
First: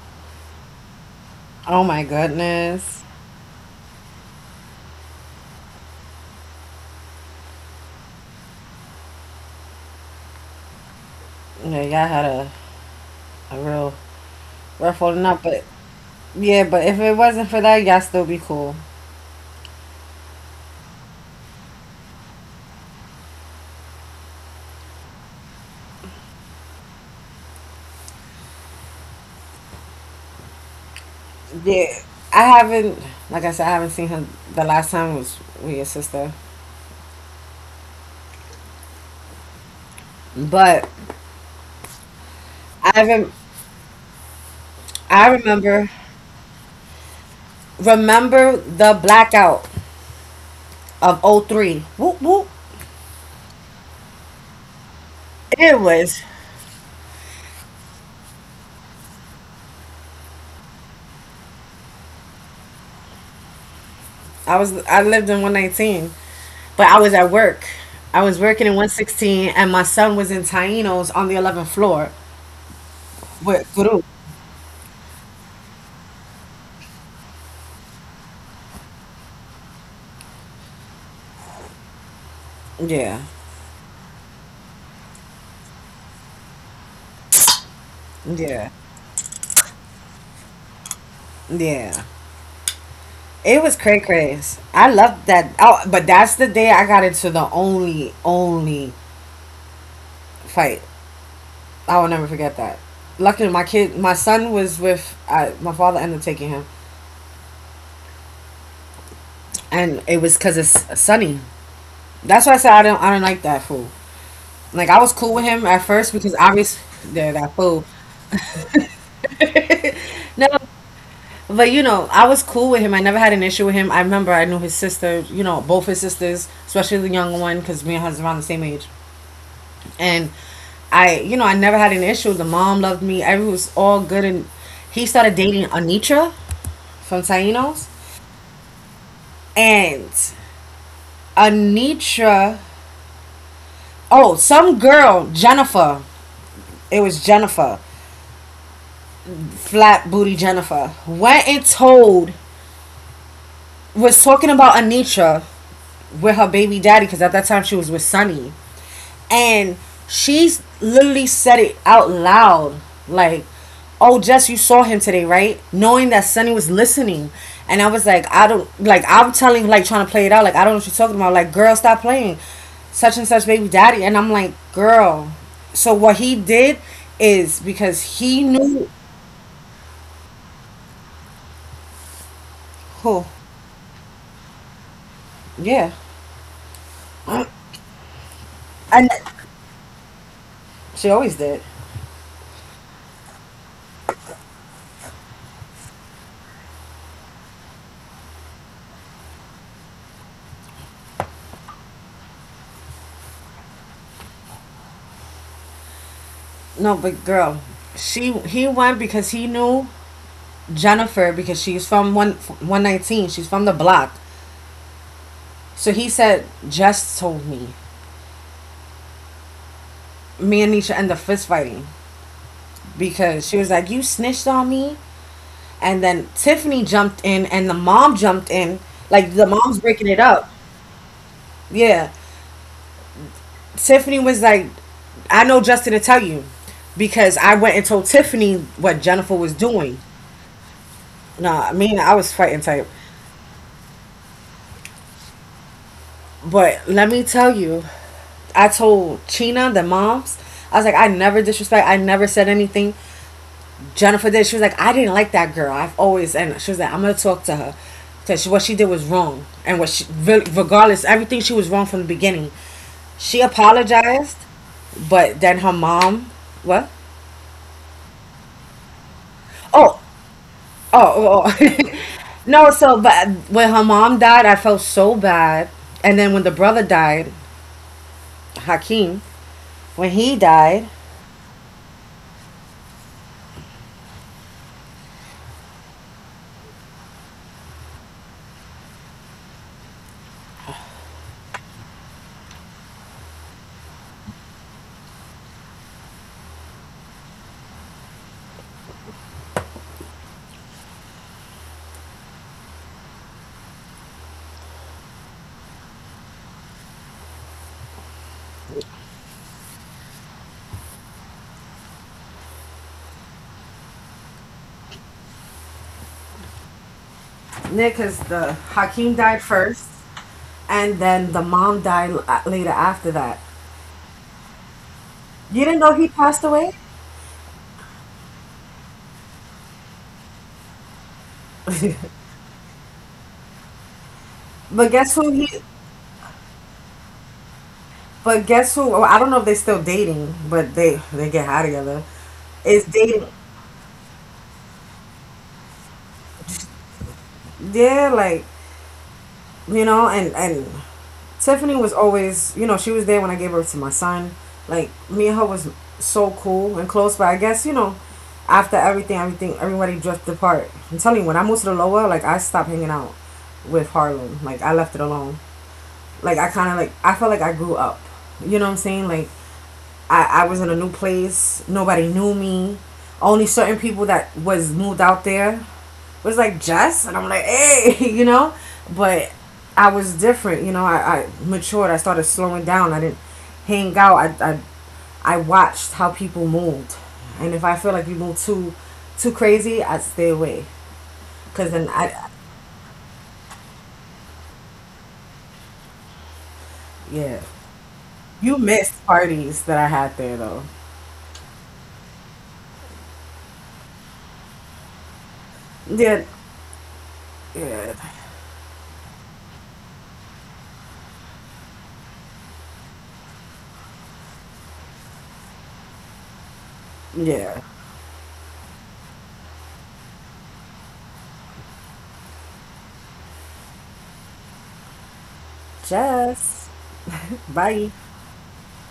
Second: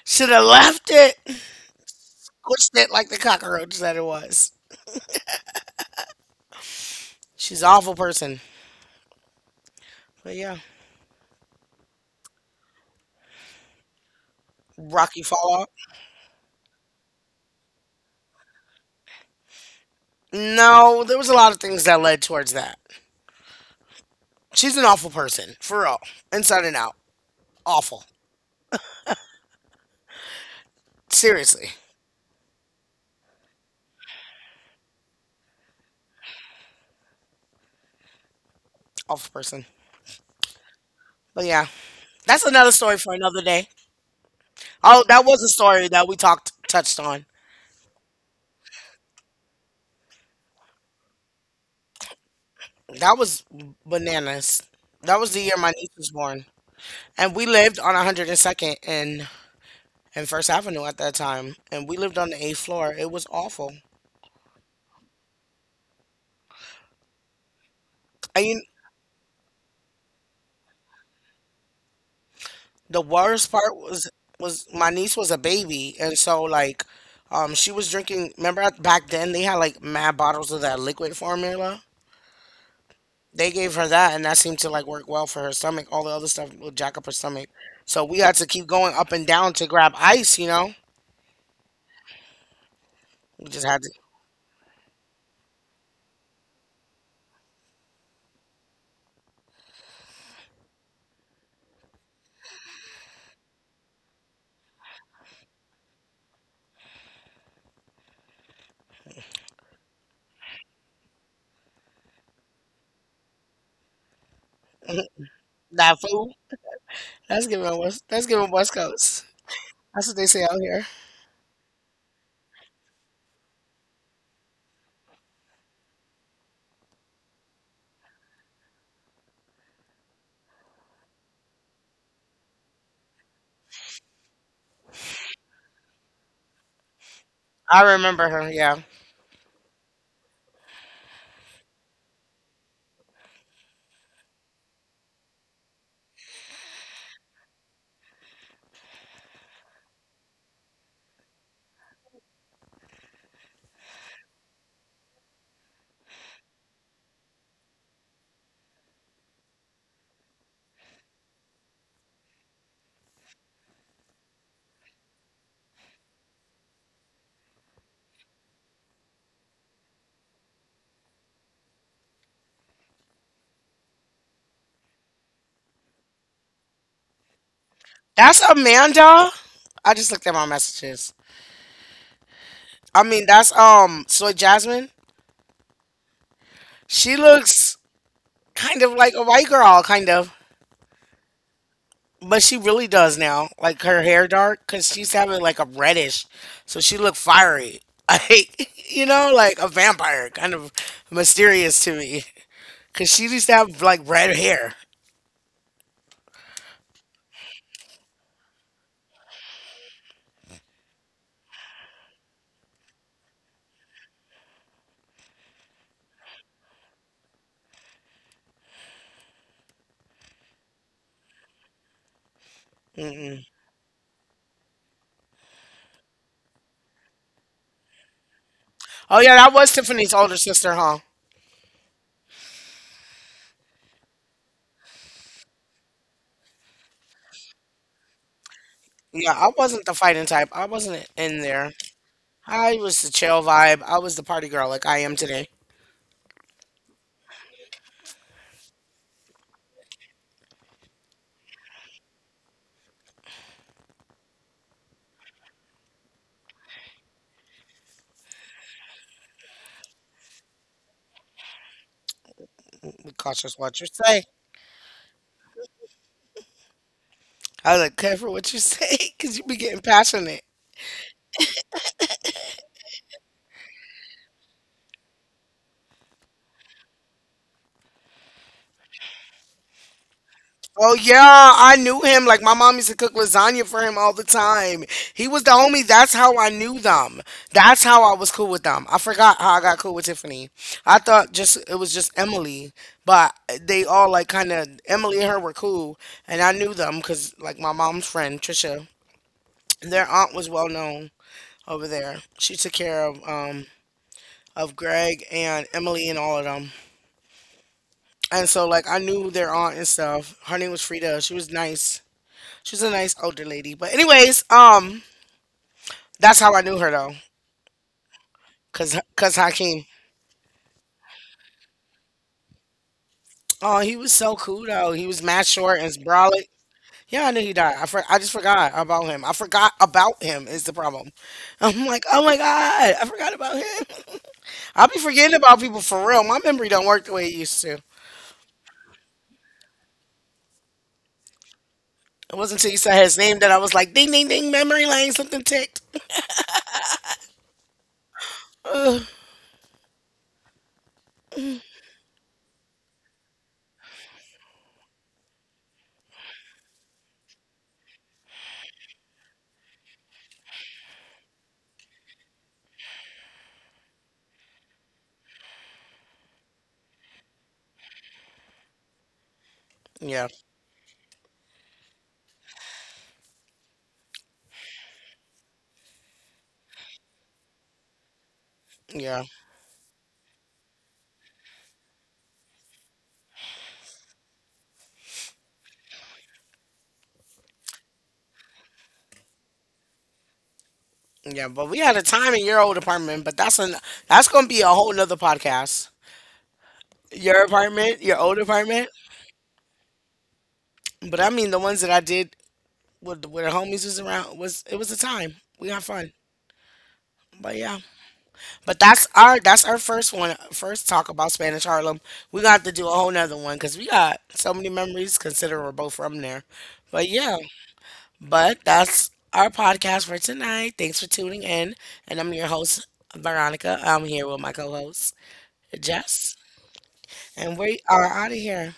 Should have left it. oh my Squished it goodness, like the cockroach that it was. She's an awful person. But yeah, yeah, y'all had a real rough Rocky holding up. But Fallout. yeah, but if it wasn't for that, y'all still be cool. No, there was a lot of things that led towards that. She's an awful person, for real, inside and out. Awful. Seriously, Yeah, I haven't, like I said, I haven't seen her. The last time was with your sister, awful person. but But yeah, that's another I story for rem- another day. Oh, I that was a remember story that we talked touched on. remember the blackout of '03. Whoop whoop. That was bananas. That was the year It my niece was was. born, and we lived on 102nd and First Avenue at that time, and we lived on the eighth floor. It was awful. I lived in 119, but I was at work. I was I working mean, in 116, and my son was in Taino's on the 11th floor the worst with part Guru. Was my niece was a baby, and so like, she was drinking. Remember back then they had like mad bottles of that liquid formula Yeah, they gave her that, and that seemed to like work well for her stomach. All the other stuff would jack up her stomach. So we had to yeah, keep going up and down to grab ice. You know, yeah. we It just was had cray craze. I loved that. Oh, but that's the day I got into the only fight. I will never forget that. Luckily, my kid, my son was with my father. Ended up taking him, and it was because it's sunny. That's why I said I don't. I don't like that fool. Like I to was cool with him at that first because food. obviously there that That's fool. giving West. That's giving West Coast. That's what they No, say out here. but you know I was cool with him. I never had an issue with him. I remember I knew his sister. You know both his sisters, especially the younger one, because me and her is around the same age. And I never had an issue. The mom loved me. Everything was all good. And he started dating Anitra from I Taínos. remember her. Yeah, And Anitra, oh, some girl, Jennifer, it was Jennifer, flat booty Jennifer, went and told, was talking about Anitra with her baby daddy because at that time she was with Sonny. And she's literally said it out loud. Like, oh, Jess, you saw him today, right? Knowing that Sunny was listening. And I was like, I don't, like, I'm telling, like, trying to play it out. Like, I don't know what you're talking about. Like, girl, stop playing. Such and such baby daddy. And I'm like, girl. So what he did is because he that's knew Amanda. I just looked at my messages. I who. mean, that's Soy Jasmine. Yeah. She looks kind of And like a white girl, kind of. she always did. But she really does now, like her hair dark, because she's having like a reddish, so she look fiery, like you know, like a vampire, kind of mysterious to me, because she used to have like red hair. No, but girl, she he went because he knew Jennifer because she's from one one nineteen. She's from the block. So he said, Jess told me. Me and Nisha end up fist fighting because Mm-mm. she was like, You snitched on me. And then Tiffany jumped in and the mom jumped in. Oh Like yeah, the that mom's was breaking it Tiffany's older up. sister, huh? Yeah. Tiffany was like, I know Justin to tell you because I went and told Tiffany what Jennifer Yeah, was I wasn't doing. the fighting type. I wasn't No, in I there. mean, I was fighting I type. was the chill vibe. I was the party girl, like I am today. But let me tell you, I told Chyna, the moms, I was like, I never disrespect, I never said anything. Jennifer did. She was like, I didn't like that girl. I've always and she was like, I'm gonna talk to her because what she did was wrong and what she regardless everything she was wrong from the beginning. Be She cautious what you say. apologized, but then her mom what? I was like, careful what you say, because you be getting Oh, passionate. oh, oh. Oh. No. So, but when her mom died, I felt so bad. And then when the brother died, Hakeem, when he died, Oh yeah, I knew him. Like my mom used to cook lasagna for him all the time. He was the homie. That's how I knew them. That's how I was cool with them. I forgot how I got cool with Tiffany. I thought just it was just Emily, but they all like kind of Emily and her were cool, and I knew them because like my mom's friend Trisha, their aunt was well known over there. She took care of Greg and Emily and all of them, and so like I knew their aunt and stuff. Her name was Frida. She was nice. She's a nice older lady. But anyways, that's how I knew her though, Nick is the cause Hakeem died cause first, Hakeem. and then the mom died later after that. Oh, he was so cool though. He was mad You didn't short know and he passed brolic. away? Yeah, I knew he died. I just forgot about him. I forgot about him is the problem. I'm like, oh my god, I forgot about him. But I'll be guess who he? forgetting about people for real. My memory don't work the way it used to. It But guess who? Oh, I don't know if they're still dating, but they get high together. wasn't Is until you said dating? his name that I was like, ding ding ding, memory lane, something ticked. Yeah, like Ugh. And Tiffany was always you know she was there when I gave birth to my son. Like me and her was so cool and close, but I guess after everything, everybody drifted apart. I'm telling you, when I moved to the lower, like I stopped hanging out with Harlem. Like I left it alone. Like I kind of like I felt like I grew up. You know what I'm saying? Like Yeah, I was in a new place. Nobody knew me. Only certain people that was moved out there was like Jess, and I'm like, hey, you know. But yeah, I was different. I matured. I started slowing down. I didn't hang out. I watched how people moved, and if I feel like you move too crazy, I stay away. yeah. Cause But then we had a I time in your old apartment, but that's an that's gonna be a whole nother podcast. yeah. Your apartment, your old You missed apartment. parties that I had there though. But I mean the ones that I did with where the homies was around was it was a time. We had Yeah, fun. But yeah. yeah, But that's our first one first talk about Spanish Harlem. We got to do a whole nother one because we got so many memories considering we're both from there. But yeah. yeah. But that's our podcast for tonight. Thanks for tuning in. And I'm your host, Veronica. I'm here with my co host, Jess. Jess, And bye. we are out of here.